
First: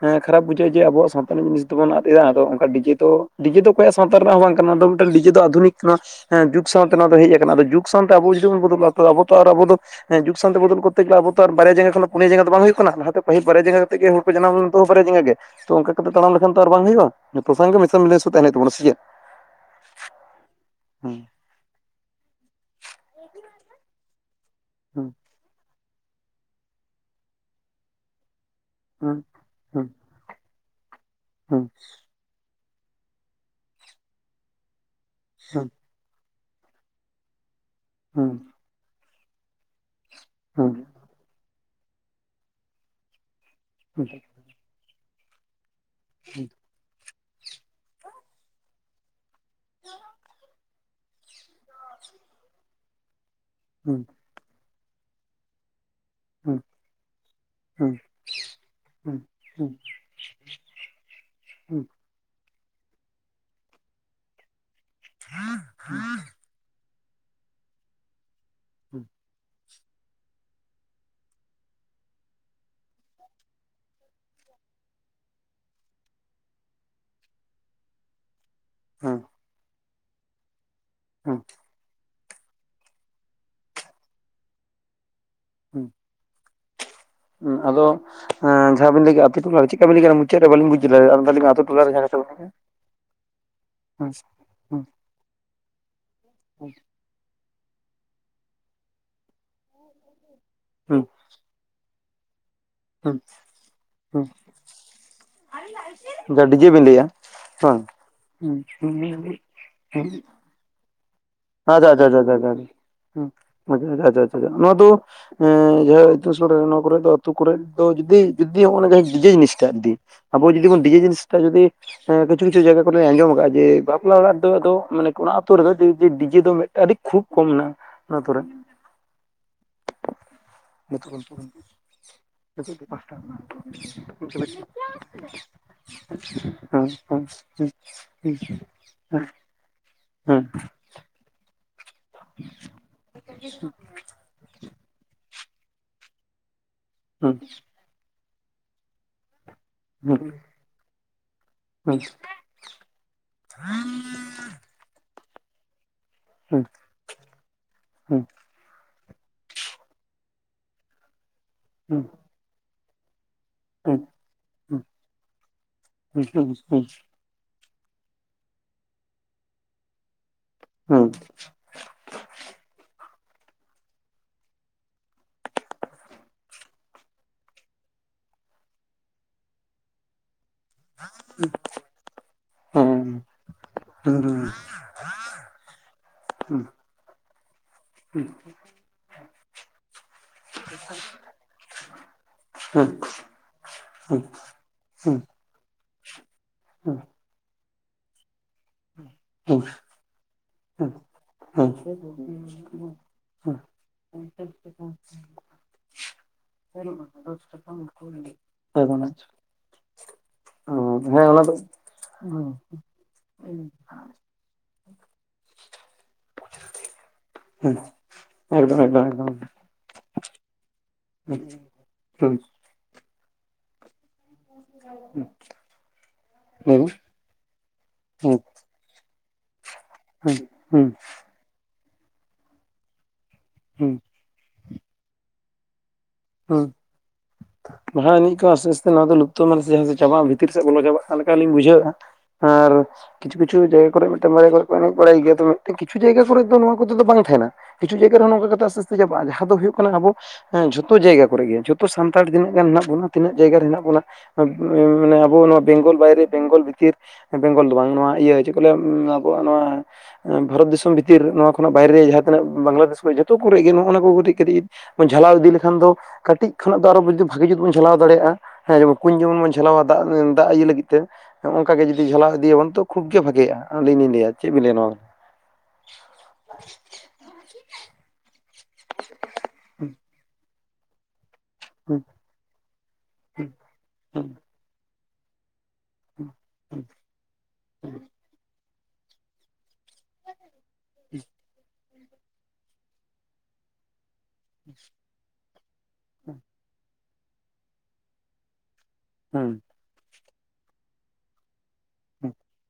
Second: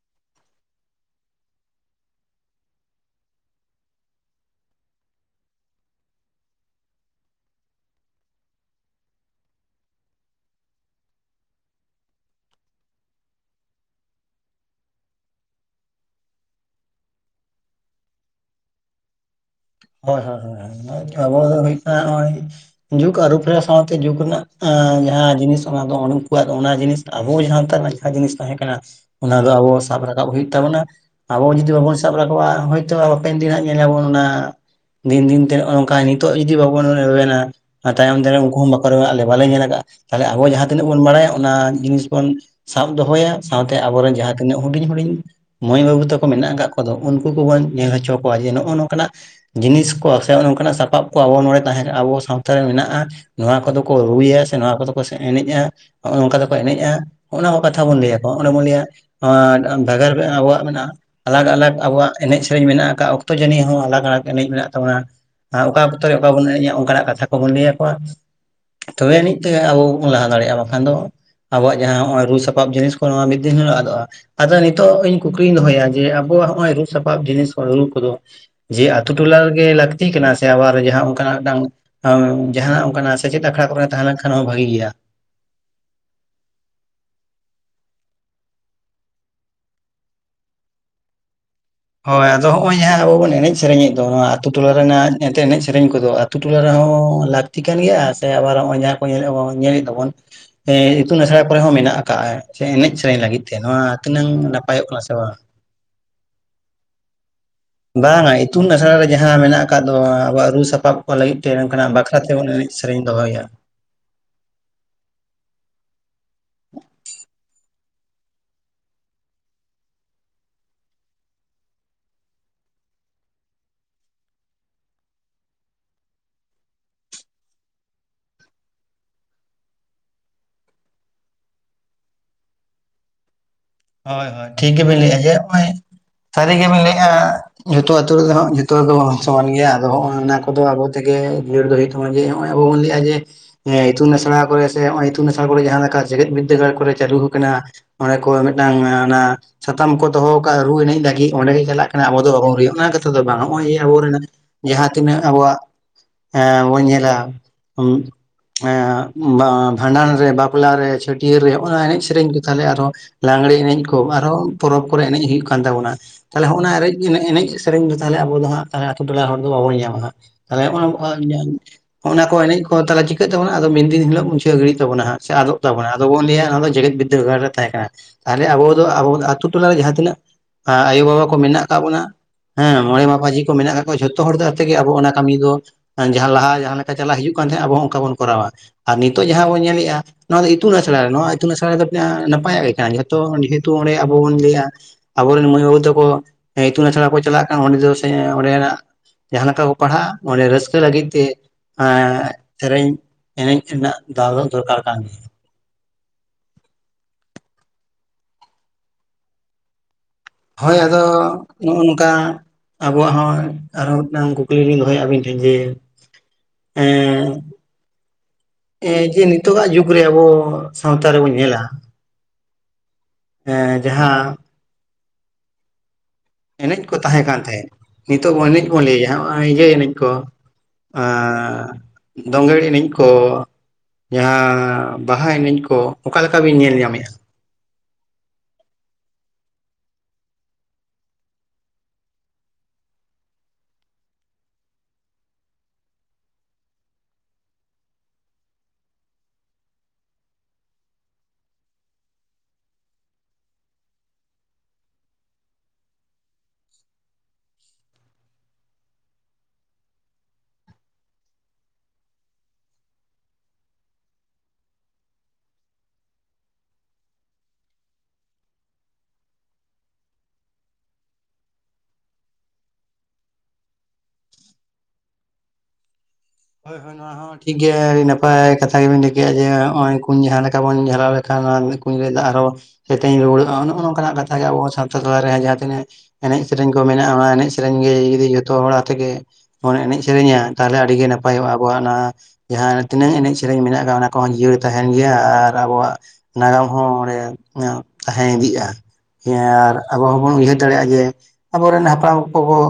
ᱦᱮᱸ ᱠᱷᱟᱨᱟᱯ ᱵᱩᱡᱷᱟᱹᱜᱼᱟ ᱡᱮ ᱟᱵᱚ ᱥᱟᱱᱛᱟᱞᱤ ᱡᱤᱱᱤᱥ ᱫᱚ ᱵᱚᱱ ᱟᱫ ᱮᱫᱟ ᱟᱫᱚ ᱚᱱᱠᱟ ᱰᱤᱡᱮ ᱫᱚ ᱰᱤᱡᱮ ᱫᱚ ᱚᱠᱚᱭᱟᱜᱼᱼ ᱥᱟᱶᱛᱟ ᱨᱮᱱᱟᱜ ᱦᱚ ᱵᱟᱝ ᱠᱟᱱᱟ ᱟᱫᱚ ᱢᱤᱫᱴᱮᱱ ᱰᱤᱡᱮ ᱫᱚ ᱟᱫᱷᱩᱱᱤᱠ ᱠᱟᱱᱟᱼᱼ ᱦᱮᱸ ᱡᱩᱜᱽ ᱥᱟᱶᱛᱮ ᱱᱚᱣᱟ ᱫᱚ ᱦᱮᱡ ᱟᱠᱟᱱᱟ ᱟ ᱡᱩᱜᱽ ᱥᱟᱶᱛᱮ ᱟᱵᱚ ᱡᱩᱫᱤ ᱵᱚᱱ ᱵᱚᱫᱚᱞᱚᱜᱼᱟ ᱛ ᱟᱵᱚ ᱟᱵᱚ ᱛᱚ ᱦᱮᱸ ᱡᱩᱜᱽ ᱥᱟᱱᱛᱮ ᱵᱚᱫᱚᱞ ᱠᱚᱛᱮ ᱜᱮᱞᱮ ᱟᱨ ᱵᱟᱨᱭᱟ ᱡᱟᱜᱟ ᱠᱷᱚᱱ ᱯᱩᱱᱭᱟ ᱡᱟ ᱜᱟ ᱫᱚ ᱵᱟᱝ ᱦᱩᱭᱩᱜ ᱠᱟᱱᱟ ᱞᱟᱦᱟ ᱛᱮᱼᱼ ᱯᱟᱹᱦᱤᱞ ᱵᱟᱨᱭᱟ ᱡᱟᱸᱜᱟ ᱠᱟᱛᱮ ᱜᱮ ᱦᱚᱲ ᱠᱚ ᱡᱟᱱᱟᱢ ᱞᱮᱱᱟ ᱱᱤᱛᱳᱜ ᱦᱚ ᱵᱟᱨᱭᱟ ᱡᱟᱸᱜᱟ ᱜᱮ᱾ ᱛᱚ ᱚᱱᱠᱟ ᱠᱟᱛᱮ ᱛᱟᱲᱟᱢ ᱞᱮᱠᱷᱟᱱ ᱛᱚ ᱟᱨ ᱵᱟᱝ ᱦᱩᱭᱩᱜᱼᱟ ᱡᱚᱛᱚ ᱥᱟᱝ ᱜᱮ ᱢᱮᱥᱟᱞ ᱢᱤᱞᱟᱹ ᱥᱮ ᱛᱟᱦᱮᱱ ᱦᱳᱭᱳᱜ ᱛᱟᱵᱚᱱᱟ ᱥᱮ ᱪᱮᱫ? ᱦᱳᱭ ᱦᱳᱭ ᱦᱳᱭ ᱦᱩᱸ ᱟᱵᱚᱣᱟᱜ ᱫᱚ ᱦᱩᱭᱩᱜ ᱠᱟᱱᱟ ᱱᱚᱜᱼᱚᱭ ᱡᱩᱜᱽ ᱟᱹᱨᱩᱯᱷᱮᱨᱟᱣ ᱥᱟᱶᱛᱮ ᱡᱩᱜᱽ ᱨᱮᱱᱟᱜᱼᱼ ᱦᱩᱸ ᱡᱟᱦᱟᱸ ᱡᱤᱱᱤᱥ ᱚᱱᱟ ᱫᱚ ᱩᱱᱠᱩᱣᱟᱜ ᱚᱱᱟ ᱡᱤᱱᱤᱥ ᱟᱵᱚ ᱥᱟᱶᱛᱟ ᱨᱮᱱᱟᱜ ᱡᱟᱦᱟᱸ ᱡᱤᱱᱤᱥ ᱛᱟᱦᱮᱸ ᱠᱟᱱᱟ᱾ ᱦᱩᱸ ᱚᱱᱟ ᱟᱵᱚ ᱦᱩᱸ ᱥᱟᱵ ᱨᱟᱠᱟᱵ ᱦᱩᱭᱩᱜ ᱛᱟᱵᱚᱱᱟ ᱟᱵᱚ ᱦᱩᱸ ᱡᱩᱫᱤ ᱵᱟᱵᱚᱱ ᱥᱟᱵ ᱨᱟᱠᱟᱵᱟᱼᱼ ᱦᱟᱯᱮᱱ ᱫᱤᱱ ᱦᱟᱸᱜ ᱧᱮᱞᱟᱵᱚᱱ ᱚᱱᱟ ᱫᱤᱱ ᱫᱤᱱ ᱛᱮ ᱱᱚᱜᱼᱚ ᱱᱚᱝᱠᱟ ᱱᱤᱛᱚᱜ ᱡᱩᱫᱤ ᱵᱟᱵᱚᱱ ᱮᱵᱷᱮᱱᱟ᱾ ᱛᱟᱭᱚᱢ ᱦᱩᱸ ᱫᱟᱨᱟᱢ ᱩᱱᱠᱩ ᱦᱚᱸ ᱵᱟᱠᱚ ᱨᱟ ᱵᱟᱞᱮ ᱧᱮᱞ ᱠᱟᱜᱼᱟ ᱛᱟᱦᱮᱞᱮ ᱟᱵᱚ ᱡᱟᱦᱟᱸ ᱦᱩᱸ ᱦᱩᱸ ᱦᱩᱸ ᱛᱤᱱᱟᱹᱜ ᱵᱚᱱ ᱵᱟᱲᱟᱭᱟ ᱚᱱᱟ ᱡᱤᱱᱤᱥ ᱵᱚᱱᱼᱼ ᱥᱟᱵ ᱫᱚᱦᱚᱭᱟ ᱥᱟᱶᱛᱮ ᱟᱵᱚ ᱦᱩᱸ ᱦᱩᱸ ᱨᱮᱱ ᱡᱟᱦᱟᱸ ᱛᱤᱱᱟᱹᱜ ᱦᱩᱰᱤᱧ ᱦᱩᱰᱤᱧ ᱢᱟᱹᱭ ᱵᱟᱹᱵᱩ ᱛᱟᱠᱚ ᱢᱮᱱᱟᱜ ᱟᱠᱟᱫ ᱠᱚᱫᱚ, ᱩᱱᱠᱩ ᱠᱚᱵᱚᱱ ᱧᱮᱞ ᱦᱚᱪᱚ ᱠᱚᱣᱟ ᱡᱮ ᱱᱚᱜᱼᱚ ᱱᱚᱝᱠᱟᱱᱟᱜ ᱡᱤᱱᱤᱥ ᱠᱚ ᱥᱮ ᱱᱚᱜᱼ ᱱᱚᱝᱠᱟᱱᱟᱜ ᱥᱟᱯᱟᱵᱼᱼ ᱟᱵᱚ ᱱᱚᱰᱮ ᱛᱟᱦᱮᱸ ᱠᱟᱱᱟ ᱟᱵᱚ ᱥᱟᱶᱛᱟ ᱨᱮ ᱢᱮᱱᱟᱜᱼᱟ ᱱᱚᱣᱟ ᱠᱚᱫᱚ ᱠᱚ ᱨᱩᱭᱟ ᱥᱮ ᱱᱚᱣᱟ ᱠᱚᱫᱚ ᱠᱚ ᱮᱱᱮᱡᱼᱟ᱾ ᱦᱚᱸᱜᱼᱚ ᱱᱚᱝᱠᱟ ᱫᱚᱠᱚ ᱦᱩᱸ ᱦᱩᱸ ᱦᱩᱸ ᱮᱱᱮᱡ ᱟ ᱱᱚᱜᱼᱚ ᱱᱚᱣᱟ ᱠᱚ ᱠᱟᱛᱷᱟ ᱦᱩᱸ ᱵᱚᱱ ᱞᱟᱹᱭ ᱟᱠᱚ ᱚᱸᱰᱮ ᱵᱚᱱ ᱞᱟᱹᱭᱟ ᱵᱷᱮᱜᱟᱨᱼᱼ ᱟᱵᱚᱣᱟᱜ ᱢᱮᱱᱟᱜᱼᱟ ᱟᱞᱟᱜᱽ ᱟᱞᱟᱜᱽ ᱟᱵᱚᱣᱟᱜ ᱮᱱᱮᱡ ᱥᱮᱨᱮᱧ ᱢᱮᱱᱟᱜ ᱟᱠᱟᱜᱼᱟ ᱚᱠᱛᱚ ᱡᱟᱹᱱᱤ ᱦᱚᱸ ᱟᱞᱟᱜᱽ ᱟᱞᱟᱜᱽ ᱮᱱᱮᱡ ᱢᱮᱱᱟᱜ ᱟᱠᱟᱫᱟ᱾ ᱛᱟᱵᱚᱱᱟ ᱚᱠᱟ ᱚᱠᱛᱚ ᱨᱮ ᱚᱠᱟ ᱵᱚᱱ ᱮᱱᱮᱡᱟ ᱚᱱᱠᱟᱱᱟᱜ ᱠᱟᱛᱷᱟ ᱠᱚᱵᱚᱱ ᱞᱟᱹᱭ ᱟᱠᱚᱣᱟ᱾ ᱛᱚᱵᱮ ᱟᱹᱱᱤᱡ ᱛᱮᱜᱮ ᱟᱵᱚ ᱵᱚᱱ ᱞᱟᱦᱟ ᱫᱟᱲᱮᱭᱟᱜᱼᱟ ᱵᱟᱠᱷᱟᱱ ᱫᱚᱼᱼ ᱟᱵᱚᱣᱟᱜ ᱡᱟᱦᱟᱸ ᱱᱚᱜᱼᱚᱭ ᱨᱩ ᱥᱟᱯᱟᱵ ᱡᱤᱱᱤᱥ ᱠᱚ ᱱᱚᱣᱟ ᱢᱤᱫ ᱫᱤᱱ ᱦᱤᱞᱚᱜ ᱟᱫᱚᱜᱼᱟ᱾ ᱟᱫᱚ ᱱᱤᱛᱚᱜ ᱤᱧ ᱠᱩᱠᱞᱤᱧ ᱫᱚᱦᱚᱭᱟ ᱡᱮ ᱟᱵᱚᱣᱟᱜ ᱱᱚᱜᱼᱚᱭ ᱨᱩ ᱥᱟᱯᱟᱵ ᱡᱤᱱᱤᱥ ᱨᱩ ᱠᱚᱫᱚ ᱡᱮᱼᱼ ᱟᱹᱛᱩ ᱦᱩᱸ ᱴᱚᱞᱟ ᱨᱮᱜᱮ ᱞᱟᱹᱠᱛᱤ ᱠᱟᱱᱟ ᱥᱮ ᱟᱵᱟᱨ ᱡᱟᱦᱟᱸ ᱚᱱᱠᱟᱱᱟᱜ ᱦᱩᱸ ᱢᱤᱫ ᱴᱟᱝ? ᱡᱟᱦᱟᱸᱱᱟᱜ ᱚᱱᱠᱟᱱᱟᱜ ᱥᱮᱪᱮᱫ ᱟᱠᱷᱲᱟ ᱠᱚᱨᱮ ᱛᱟᱦᱮᱸ ᱞᱮᱱ ᱠᱷᱟᱱ ᱦᱚᱸ ᱵᱷᱟᱹᱜᱤ ᱜᱮᱭᱟ? ᱦᱩᱸ ᱟᱫᱚ ᱡᱟᱦᱟᱸ ᱵᱤᱱ ᱞᱟᱹᱭ ᱠᱮᱫᱼᱟ ᱟᱹᱛᱩ ᱴᱚᱞᱟ ᱨᱮ ᱪᱤᱫ ᱞᱤᱠᱟ ᱵᱤᱱ ᱞᱟᱹᱭ ᱠᱮᱫ ᱠᱟᱱᱟ ᱢᱩᱪᱟᱹᱫ ᱨᱮ ᱵᱟᱹᱞᱤᱧ ᱵᱩᱡ ᱫᱟᱲᱮᱭᱟᱫᱟ ᱟᱨ ᱢᱤᱫ ᱫᱷᱟᱣ ᱞᱟᱹᱭ ᱵᱤᱱ? ᱦᱚᱭ ᱞᱟᱹᱭ ᱟᱫᱚ ᱦᱚᱸᱜᱼᱚᱭ ᱦᱟᱸᱜ ᱟᱵᱚ ᱵᱚᱱ ᱮᱱᱮᱡ ᱥᱮᱨᱮᱧ ᱮᱫ ᱫᱚ ᱱᱚᱣᱟ ᱟᱹᱛᱩ ᱴᱚᱞᱟ ᱨᱮᱱᱟᱜ ᱮᱱᱛᱮ ᱮᱱᱮᱡ ᱥᱮᱨᱮᱧ ᱠᱚᱫᱚᱼᱼ ᱟᱹᱛᱩ ᱴᱚᱞᱟ ᱨᱮᱦᱚᱸ ᱞᱟᱹᱠᱛᱤ ᱠᱟᱱ ᱜᱮᱭᱟ ᱥᱮ ᱟᱵᱟᱨ ᱱᱚᱜᱼᱚᱭ ᱡᱟᱦᱟᱸ ᱠᱚᱵᱚᱱ ᱧᱮᱞ ᱮᱫ ᱫᱚᱵᱚᱱᱼᱼ ᱤᱛᱩᱱ ᱟᱥᱲᱟ ᱠᱚᱨᱮ ᱦᱚᱸ ᱢᱮᱱᱟᱜ ᱟᱠᱟᱜᱼᱟ ᱥᱮ ᱮᱱᱮᱡ ᱥᱮᱨᱮᱧ ᱞᱟᱹᱜᱤᱫ ᱛᱮ ᱱᱚᱣᱟ ᱛᱤᱱᱟᱹᱝ ᱱᱟᱯᱟᱭᱚᱜ ᱠᱟᱱᱟ ᱥᱮ ᱵᱟᱝᱟ? ᱰᱤᱡᱮ ᱵᱮᱤᱱ ᱞᱟᱹᱭᱟ ᱵᱟᱝ ᱵᱟᱝᱟ ᱦᱩᱸ ᱤᱛᱩᱱ ᱦᱩᱸ ᱟᱥᱲᱟ ᱨᱮ ᱡᱟᱦᱟᱸ ᱢᱮᱱᱟᱜ ᱟᱠᱟᱫ ᱫᱚ ᱦᱩᱸ ᱟᱵᱚᱣᱟᱜ ᱨᱩ ᱥᱟᱯᱟᱵ ᱠᱚ ᱞᱟᱹᱜᱤᱫ᱾ ᱛᱮ ᱚᱱᱠᱟᱱᱟᱜ ᱵᱟᱠᱷᱨᱟ ᱛᱮ ᱩᱱᱤ ᱮᱱᱮᱡ ᱥᱮᱨᱮᱧ ᱫᱚᱦᱚ ᱮᱭᱟ᱾ ᱟᱪᱷᱟ ᱟᱪᱷᱟ ᱟᱪᱪᱷᱟ ᱱᱚᱣᱟ ᱫᱚ ᱡᱟᱦᱟᱸ ᱤᱛᱩᱱ ᱟᱥᱲᱟ ᱱᱚᱣᱟ ᱠᱚᱨᱮᱫ ᱫᱚ ᱟᱹᱛᱩ ᱠᱚᱨᱮᱫ ᱫᱚ ᱡᱩᱫᱤ ᱡᱩᱫᱤ ᱱᱚᱜᱼᱚᱭ ᱡᱟᱦᱟᱸ ᱰᱤᱡᱮ ᱡᱤᱱᱤᱥ ᱴᱟᱜ ᱡᱩᱫᱤ ᱟᱵᱚ ᱡᱩᱫᱤ ᱵᱚᱱ ᱰᱤᱡᱮ ᱡᱤᱱᱤᱥ ᱴᱟᱜ ᱡᱩᱫᱤ ᱦᱮᱸ ᱠᱤᱪᱷᱩ ᱠᱤᱪᱷᱩ ᱡᱟᱭᱜᱟ ᱠᱚᱨᱮᱧ ᱟᱸᱡᱚᱢ ᱠᱟᱜᱼᱟ, ᱡᱮ ᱵᱟᱯᱞᱟ ᱚᱲᱟᱜ ᱨᱮᱫᱚ ᱟᱫᱚ ᱢᱟᱱᱮ ᱚᱱᱟ ᱟᱹᱛᱩ ᱨᱮᱫᱚ ᱡᱮ ᱡᱮ ᱰᱤᱡᱮ ᱫᱚ ᱢᱤᱫ ᱴᱟ ᱟᱹᱰᱤ ᱠᱷᱩᱵ ᱠᱚᱢ ᱢᱮᱱᱟᱜᱼᱟ ᱚᱱᱟ ᱟᱹᱛᱩ ᱨᱮ᱾ [unintelligible] ᱱᱤᱛᱚᱜ ᱫᱚ ᱯᱟᱥᱴᱟ [unintelligible] ᱦᱳᱭ ᱦᱳᱭ ᱴᱷᱤᱠ ᱜᱮᱵᱤᱱ ᱞᱟᱹᱭᱮᱜᱼᱟ ᱡᱮ ᱦᱚᱸᱜᱼᱚᱭ ᱥᱟᱹᱨᱤᱜᱮᱢ ᱞᱟᱹᱭᱮᱜᱼᱟ, ᱡᱷᱚᱛᱚ ᱟᱛᱳ ᱨᱮᱫᱚ ᱦᱟᱸᱜ ᱡᱷᱚᱛᱚ ᱦᱚᱲ ᱫᱚ ᱵᱟᱵᱚᱱ ᱥᱚᱢᱟᱱ ᱜᱮᱭᱟ ᱟᱫᱚ ᱦᱚᱸᱜᱼᱚᱭ ᱚᱱᱟ ᱠᱚᱫᱚ ᱟᱵᱚ ᱛᱮᱜᱮ ᱡᱤᱭᱟᱹᱲ ᱫᱚ ᱦᱩᱭᱩᱜ ᱛᱟᱵᱚᱱᱟ, ᱡᱮ ᱱᱚᱜᱼᱚᱭ ᱟᱵᱚ ᱵᱚᱱ ᱞᱟᱹᱭᱮᱜᱼᱟ ᱡᱮ ᱤᱛᱩᱱ ᱟᱥᱲᱟ ᱠᱚᱨᱮ ᱥᱮ ᱤᱛᱩᱱ ᱟᱥᱲᱟ ᱠᱚᱨᱮ ᱡᱟᱦᱟᱸ ᱞᱮᱠᱟ ᱡᱮᱜᱮᱫ ᱵᱤᱫᱽᱟᱹᱜᱟᱲ ᱠᱚᱨᱮ ᱪᱟᱹᱞᱩ ᱠᱟᱱᱟ ᱚᱱᱟ ᱠᱚ ᱢᱤᱫᱴᱟᱝ ᱚᱱᱟ ᱥᱟᱛᱟᱢ ᱠᱚ ᱫᱚᱦᱚ ᱟᱠᱟᱫᱼᱟ ᱨᱩ ᱮᱱᱮᱡ ᱞᱟᱹᱜᱤᱫ ᱚᱸᱰᱮ ᱪᱟᱞᱟᱜ ᱠᱟᱱᱟ ᱟᱵᱚ ᱫᱚ ᱵᱟᱵᱚᱱ ᱨᱩᱭᱟ ᱚᱱᱟ ᱠᱟᱛᱷᱟ ᱫᱚ ᱵᱟᱝ ᱱᱚᱜᱼᱚᱭ ᱡᱮ ᱟᱵᱚ ᱨᱮᱱ ᱡᱟᱦᱟᱸ ᱛᱤᱱᱟᱹᱜ ᱟᱵᱚᱣᱟᱜ ᱦᱮᱸ ᱵᱚᱱ ᱧᱮᱞᱟ ᱵᱷᱟᱸᱰᱟᱱ ᱨᱮ, ᱵᱟᱯᱞᱟ ᱨᱮ, ᱪᱷᱟᱹᱴᱭᱟᱹᱨ ᱨᱮ, ᱚᱱᱟ ᱮᱱᱮᱡ ᱥᱮᱨᱮᱧ ᱠᱚ ᱛᱟᱦᱞᱮ ᱟᱨ ᱦᱚᱸ ᱞᱟᱸᱜᱽᱲᱮ ᱮᱱᱮᱡ ᱮᱱᱮᱡ ᱠᱚ ᱟᱨᱦᱚᱸ ᱯᱚᱨᱚᱵᱽ ᱠᱚᱨᱮ ᱮᱱᱮᱡ ᱦᱩᱭᱩᱜ ᱠᱟᱱ ᱛᱟᱵᱚᱱᱟ ᱛᱟᱦᱚᱞᱮ ᱦᱚᱸᱜ ᱚᱱᱟ ᱮᱱᱮᱡ ᱮᱱᱮᱡ ᱥᱮ ᱥᱮᱨᱮᱧ ᱫᱚ ᱛᱟᱦᱚᱞᱮ ᱟᱵᱚ ᱫᱚ ᱦᱟᱸᱜ ᱟᱹᱛᱩ ᱴᱚᱞᱟ ᱦᱚᱲ ᱫᱚ ᱵᱟᱵᱚᱱ ᱧᱮᱞ ᱧᱟᱢᱟ ᱦᱟᱸᱜ ᱛᱟᱦᱞᱮ ᱱᱚᱜ ᱱᱚᱝ [unintelligible] ᱦᱚᱸᱜᱼᱚᱱᱟ ᱠᱚ ᱮᱱᱮᱡ ᱠᱚ ᱛᱟᱦᱞᱮ ᱪᱤᱠᱟᱹᱜ ᱛᱟᱵᱚᱱᱟ ᱟᱫᱚ ᱢᱤᱫ ᱫᱤᱱ ᱦᱤᱞᱚᱜ ᱢᱩᱪᱟᱹᱣ ᱜᱤᱲᱤᱜ ᱛᱟᱵᱚᱱᱟ ᱦᱟᱸᱜ᱾ ᱥᱮ ᱟᱫᱚᱜ ᱛᱟᱵᱚᱱᱟ ᱟᱫᱚ ᱵᱚᱱ ᱞᱟᱹᱭᱟ ᱱᱚᱣᱟ ᱫᱚ ᱡᱮᱜᱮᱫ ᱵᱤᱫᱽᱟᱹᱜᱟᱲ ᱨᱮ ᱛᱟᱦᱮᱸ ᱠᱟᱱᱟ ᱛᱟᱦᱚᱞᱮ ᱟᱵᱚ ᱫᱚ ᱟᱵᱚ ᱟᱛᱩ ᱴᱚᱞᱟ ᱨᱮ ᱡᱟᱦᱟᱸ ᱛᱤᱱᱟᱹᱜ ᱟᱭᱳ ᱵᱟᱵᱟ ᱠᱚ ᱢᱮᱱᱟᱜ ᱠᱟᱜ ᱵᱚᱱᱟ ᱦᱮᱸ ᱢᱚᱬᱮ ᱢᱟᱯᱟᱡᱷᱤ ᱠᱚ ᱢᱮᱱᱟᱜ ᱠᱟᱜ ᱠᱚᱣᱟ ᱡᱷᱚᱛᱚ ᱦᱚᱲ ᱫᱚ ᱟᱛᱮ ᱜᱮ ᱟᱵᱚ ᱚᱱᱟ ᱠᱟᱹᱢᱤ ᱫᱚ ᱡᱟᱦᱟᱸ ᱞᱟᱦᱟ ᱡᱟᱦᱟᱸ ᱞᱮᱠᱟ ᱪᱟᱞᱟᱜ ᱦᱤᱡᱩᱜ ᱠᱟᱱ ᱛᱟᱦᱮᱸᱜ ᱟᱵᱚ ᱦᱚᱸ ᱚᱱᱠᱟ ᱵᱚᱱ ᱠᱚᱨᱟᱣᱟ᱾ ᱟᱨ ᱱᱤᱛᱚᱜ ᱡᱟᱦᱟᱸ ᱵᱚᱱ ᱧᱮᱞᱮᱜᱼᱟ ᱱᱚᱣᱟ ᱫᱚ ᱤᱛᱩᱱ ᱟᱥᱲᱟ ᱨᱮ ᱱᱚᱣᱟ ᱤᱛᱩᱱ ᱟᱥᱲᱟ ᱨᱮ ᱫᱚ ᱱᱟᱯᱟᱭᱟᱜ ᱜᱮ ᱠᱟᱱᱟ, ᱛᱚ ᱡᱮᱦᱮᱛᱩ ᱚᱸᱰᱮ ᱟᱵᱚ ᱵᱚᱱ ᱞᱟᱹᱭᱟ ᱮᱠᱫᱚᱢ ᱟᱵᱚᱨᱮᱱ ᱢᱟᱹᱭ ᱵᱟᱹᱵᱩ ᱛᱟᱠᱚ ᱤᱛᱩᱱ ᱦᱮᱸ ᱚᱱᱟ ᱟᱥᱲᱟ ᱠᱚ ᱪᱟᱞᱟᱜ ᱠᱟᱱᱟ, ᱚᱸᱰᱮ ᱫᱚ ᱥᱮ ᱚᱸᱰᱮᱱᱟᱜ ᱡᱟᱦᱟᱸ ᱫᱚ ᱞᱮᱠᱟ ᱠᱚ ᱯᱟᱲᱦᱟᱜᱼᱟ ᱚᱸᱰᱮ ᱨᱟᱹᱥᱠᱟᱹ ᱨᱟᱹᱥᱠᱟᱹ ᱦᱮᱸ ᱞᱟᱹᱜᱤᱫ ᱛᱮ ᱮᱠᱫᱚᱢ ᱮᱠᱫᱚᱢ ᱮᱠᱫᱚᱢ ᱞᱟᱹᱭ ᱢᱮ ᱮᱸᱜ ᱥᱮᱨᱮᱧ ᱮᱱᱮᱡ ᱨᱮᱱᱟᱜ ᱫᱟᱣ ᱫᱚ ᱫᱚᱨᱠᱟᱨ ᱠᱟᱱ ᱜᱮᱭᱟ᱾ [unintelligible] ᱦᱚᱭ ᱟᱫᱚ ᱱᱚᱜᱼᱚ ᱱᱚᱝᱠᱟ ᱟᱵᱚᱣᱟᱜ ᱦᱚᱸ ᱟᱨᱦᱚᱸ ᱢᱤᱫ ᱴᱟᱝ ᱠᱩ ᱠᱞᱤ ᱞᱤᱧ ᱫᱚᱦᱚᱭᱟ ᱟᱹᱵᱤᱱ ᱴᱷᱮᱱ ᱡᱮ ᱮᱸᱻ ᱮᱸᱻ ᱡᱮ ᱱᱤᱛᱚᱜᱟᱜ ᱡᱩᱜᱽ ᱨᱮ ᱟᱵᱚ ᱥᱟᱶᱛᱟ ᱨᱮᱵᱚᱱ ᱧᱮᱞᱟ, ᱦᱩᱸ᱾ ᱮᱸᱻ ᱡᱟᱦᱟᱸ ᱟᱪᱪᱷᱟ [unintelligible] ᱮᱱᱮᱡ ᱠᱚ ᱛᱟᱦᱮᱸ ᱠᱟᱱ ᱛᱟᱦᱮᱸᱫ, ᱱᱤᱛᱚᱜ ᱦᱮᱸ ᱫᱚ ᱮᱱᱮᱡ ᱵᱚᱱ ᱞᱟᱹᱭ ᱜᱮᱭᱟ ᱱᱚᱜᱼᱚᱭ ᱡᱮ ᱱᱤᱫ ᱠᱚ ᱦᱮᱸ ᱦᱮᱸ ᱦᱮᱸ ᱟᱸ ᱫᱚᱝᱜᱟᱹᱲ ᱮᱱᱤᱡ ᱠᱚ, ᱦᱩᱸ᱾ ᱡᱟᱦᱟᱸ ᱵᱟᱦᱟ ᱮᱱᱮᱡ ᱠᱚ ᱚᱠᱟᱮᱠᱟ ᱵᱤᱱ ᱧᱮᱞ ᱧᱟᱢᱮᱫᱼᱟ? ᱦᱳᱭ ᱱᱤᱛ ᱫᱚ ᱟᱥᱛᱮ ᱟᱥᱛᱮ ᱱᱚᱣᱟ ᱫᱚ ᱞᱩᱯᱛᱚ ᱠᱟᱱ ᱡᱟᱦᱟᱸ ᱥᱮ ᱪᱟᱵᱟᱜ ᱵᱷᱤᱛᱤᱨ ᱥᱮᱜ ᱵᱚᱞᱚ ᱪᱟᱵᱟᱜ ᱠᱟᱱ ᱞᱮᱠᱟᱞᱤᱧ ᱩᱡᱷᱟᱹᱣᱮᱜᱼᱟ, ᱟᱨ ᱠᱤᱪᱷᱩ ᱠᱤᱪᱷᱩ ᱡᱟᱭᱜ ᱠᱚᱨᱮ ᱢᱤᱫᱴᱟᱝ ᱵᱟᱨᱭᱟ ᱠᱚᱨᱮ ᱠᱚ ᱮᱱᱮᱡ ᱵᱟᱲᱟᱭ ᱜᱮᱭᱟ ᱠᱤᱪᱷᱩ ᱡᱟᱭᱜᱟ ᱠᱚᱨᱮ ᱫᱚ ᱱᱚᱣᱟ ᱠᱚᱫᱚ ᱟᱫᱚ ᱵᱟᱝ ᱛᱟᱸᱦᱮᱱᱟ᱾ ᱠᱤᱪᱷᱩ ᱡᱟᱭᱜᱟ ᱨᱮᱦᱚᱸ ᱱᱚᱝᱠᱟ ᱠᱟᱛᱮ ᱟᱥᱛᱮ ᱥᱟᱶᱛᱮ ᱪᱟᱵᱟᱜ ᱡᱟᱦᱟᱸ ᱫᱚ ᱦᱩᱭᱩᱜ ᱠᱟᱱᱟ ᱟᱵᱚ ᱮᱸ ᱡᱷᱚ ᱛᱚ ᱡᱟᱭᱜᱟ ᱠᱚᱨᱮᱜ ᱜᱮ ᱡᱷᱚᱛᱚ ᱥᱟᱱᱛᱟᱲ ᱛᱤᱱᱟᱹᱜ ᱜᱟᱱ ᱢᱮᱱᱟᱜᱱᱟᱜ ᱵᱚᱱᱟ ᱛᱤᱱᱟᱹᱜ ᱡᱟᱭᱜᱟᱨᱮ ᱦᱮᱸᱱᱟᱜ ᱵᱚᱱᱟ ᱢᱟᱱᱮ ᱟᱵᱚ ᱱᱚᱣᱟ ᱵᱮᱝᱜᱚᱞ ᱵᱟᱭᱨᱮ ᱵᱮᱝᱜᱚᱞ ᱵᱷᱤᱛᱤᱨ ᱵᱮᱝᱜᱚᱞ ᱫᱚ ᱵᱟᱝ ᱱᱚᱣᱟ ᱤᱭᱟᱹ ᱪᱮᱫ ᱠᱚ ᱞᱟᱹᱭᱟ ᱟᱵᱚᱣᱟᱜ ᱱᱚᱣᱟ ᱵᱷᱟᱨᱚᱛ ᱫᱤᱥᱚᱢ ᱵᱷᱤᱛᱤᱨ ᱱᱚᱣᱟ ᱠᱷᱚᱸᱱᱟᱜ ᱵᱟᱭᱨᱮ ᱡᱟᱦᱟᱸ ᱛᱤᱱᱟᱹᱜ ᱵᱟᱝᱞᱟᱫᱮᱥ ᱠᱚᱨᱮ ᱡᱷᱚᱛᱚ ᱠᱚᱨᱮ ᱜᱮ ᱱᱚᱜᱼᱚ ᱱᱚᱣᱟ ᱠᱚ ᱠᱟᱹᱴᱤᱡ ᱠᱟᱹᱴᱤᱡ ᱡᱷᱟᱞᱟᱣ ᱤᱫᱤ ᱞᱮᱠᱷᱟᱱ ᱫᱚ ᱠᱟᱹᱴᱤᱡ ᱠᱷᱚᱱᱟᱜ ᱫᱚ ᱟᱨᱚ ᱵᱷᱟᱹᱜᱤ ᱡᱩᱫ ᱵᱚᱱ ᱡᱷᱟᱟᱞᱟᱣ ᱫᱟᱲᱮᱭᱟᱜᱼᱟ᱾ ᱦᱮᱸ ᱡᱮᱢᱚᱱ ᱠᱩᱧ ᱡᱮᱢᱚᱱ ᱵᱚᱱ ᱪᱷᱟᱞᱟᱣᱟ ᱫᱟᱜ ᱫᱟᱜ ᱤᱭᱟᱹ ᱞᱟᱹᱜᱤᱫ ᱛᱮ, ᱦᱚᱸᱜᱼᱚ ᱱᱚᱝᱠᱟ ᱜᱮ ᱡᱩᱫᱤ ᱡᱷᱟᱞᱟᱣ ᱤᱫᱤᱭᱟᱵᱚᱱ ᱛᱚ ᱠᱷᱩᱵ ᱜᱮ ᱵᱷᱮᱜᱼᱟ ᱟᱹᱞᱤᱧ ᱞᱤᱧ ᱞᱟᱹᱭᱟ ᱪᱮᱫ ᱵᱤᱱ ᱞᱟᱹᱭᱟ ᱱᱚᱣᱟ ᱦᱳᱭ ᱦᱳᱭ ᱱᱚᱣᱟ ᱦᱚᱸ ᱴᱷᱤᱠ ᱜᱮᱭᱟ ᱟᱹᱰᱤ ᱱᱟᱯᱟᱭ ᱠᱟᱛᱷᱟ ᱜᱮᱵᱤᱱ ᱞᱟᱹᱭ ᱠᱮᱫᱼᱟ, ᱡᱮ ᱱᱚᱜᱼᱚᱭ ᱠᱩᱧ ᱡᱟᱦᱟᱸ ᱞᱮ ᱠᱟ ᱵᱚᱱ ᱡᱷᱟᱞᱟᱣ ᱞᱮᱠᱷᱟᱱ ᱠᱩᱧ ᱦᱩᱸ ᱨᱮ ᱫᱟᱜ ᱟᱨᱚ ᱥᱮᱛᱮᱧ ᱨᱩᱣᱟᱹᱲᱼᱟ ᱱᱚᱜᱼᱚ ᱱᱚᱝᱠᱟᱱᱟᱜ ᱦᱩᱸ ᱠᱟᱛᱷᱟ ᱜᱮ ᱟᱵᱚ ᱥᱟᱱ [inaudible] ᱡᱟᱦᱟᱸ ᱛᱤᱱᱟᱹᱜ ᱮᱱᱮᱡ ᱥᱮᱨᱮᱧ ᱠᱚ ᱢᱮᱱᱟᱜ-ᱟ ᱚᱱᱟ ᱮᱱᱮᱡ ᱥᱮᱨᱮᱧ ᱜᱮ ᱡᱩᱫᱤ ᱡᱚᱛᱚ ᱦᱚᱲ ᱟᱛᱮ ᱜᱮ ᱮᱱᱮᱡ ᱥᱮᱨᱮᱧ ᱟ ᱛᱟᱦᱚᱞᱮ ᱟᱹᱰᱤ ᱜᱮ ᱱᱟᱯᱟᱭᱚᱜ-ᱟ᱾ ᱟᱵᱚᱣᱟᱜ ᱚᱱᱟ ᱡᱟᱦᱟᱸ ᱛᱤᱱᱟᱹᱜ ᱮᱱᱮᱡ ᱥᱮᱨᱮᱧ ᱢᱮᱱᱟᱜ ᱠᱟᱫ ᱠᱚ ᱡᱤᱭᱟᱹᱲ ᱛᱟᱦᱮᱱ ᱜᱮᱭᱟ ᱟᱨ ᱟᱵᱚᱣᱟᱜ ᱦᱩᱸ ᱱᱟᱜᱟᱢ ᱦᱚᱸ ᱚᱸᱰᱮ ᱛᱟᱦᱮᱸ ᱤᱫᱤᱜ-ᱟ᱾ ᱦᱮᱸ ᱦᱩᱸ ᱟᱨ ᱟᱵᱚ ᱦᱚᱸᱵᱚᱱ ᱩᱭᱦᱟᱹᱨ ᱫᱟᱲᱮᱭᱟᱜ-ᱟ ᱡᱮ ᱟᱵᱚᱨᱮᱱ ᱦᱟᱯᱲᱟᱢ ᱠᱚᱠᱚ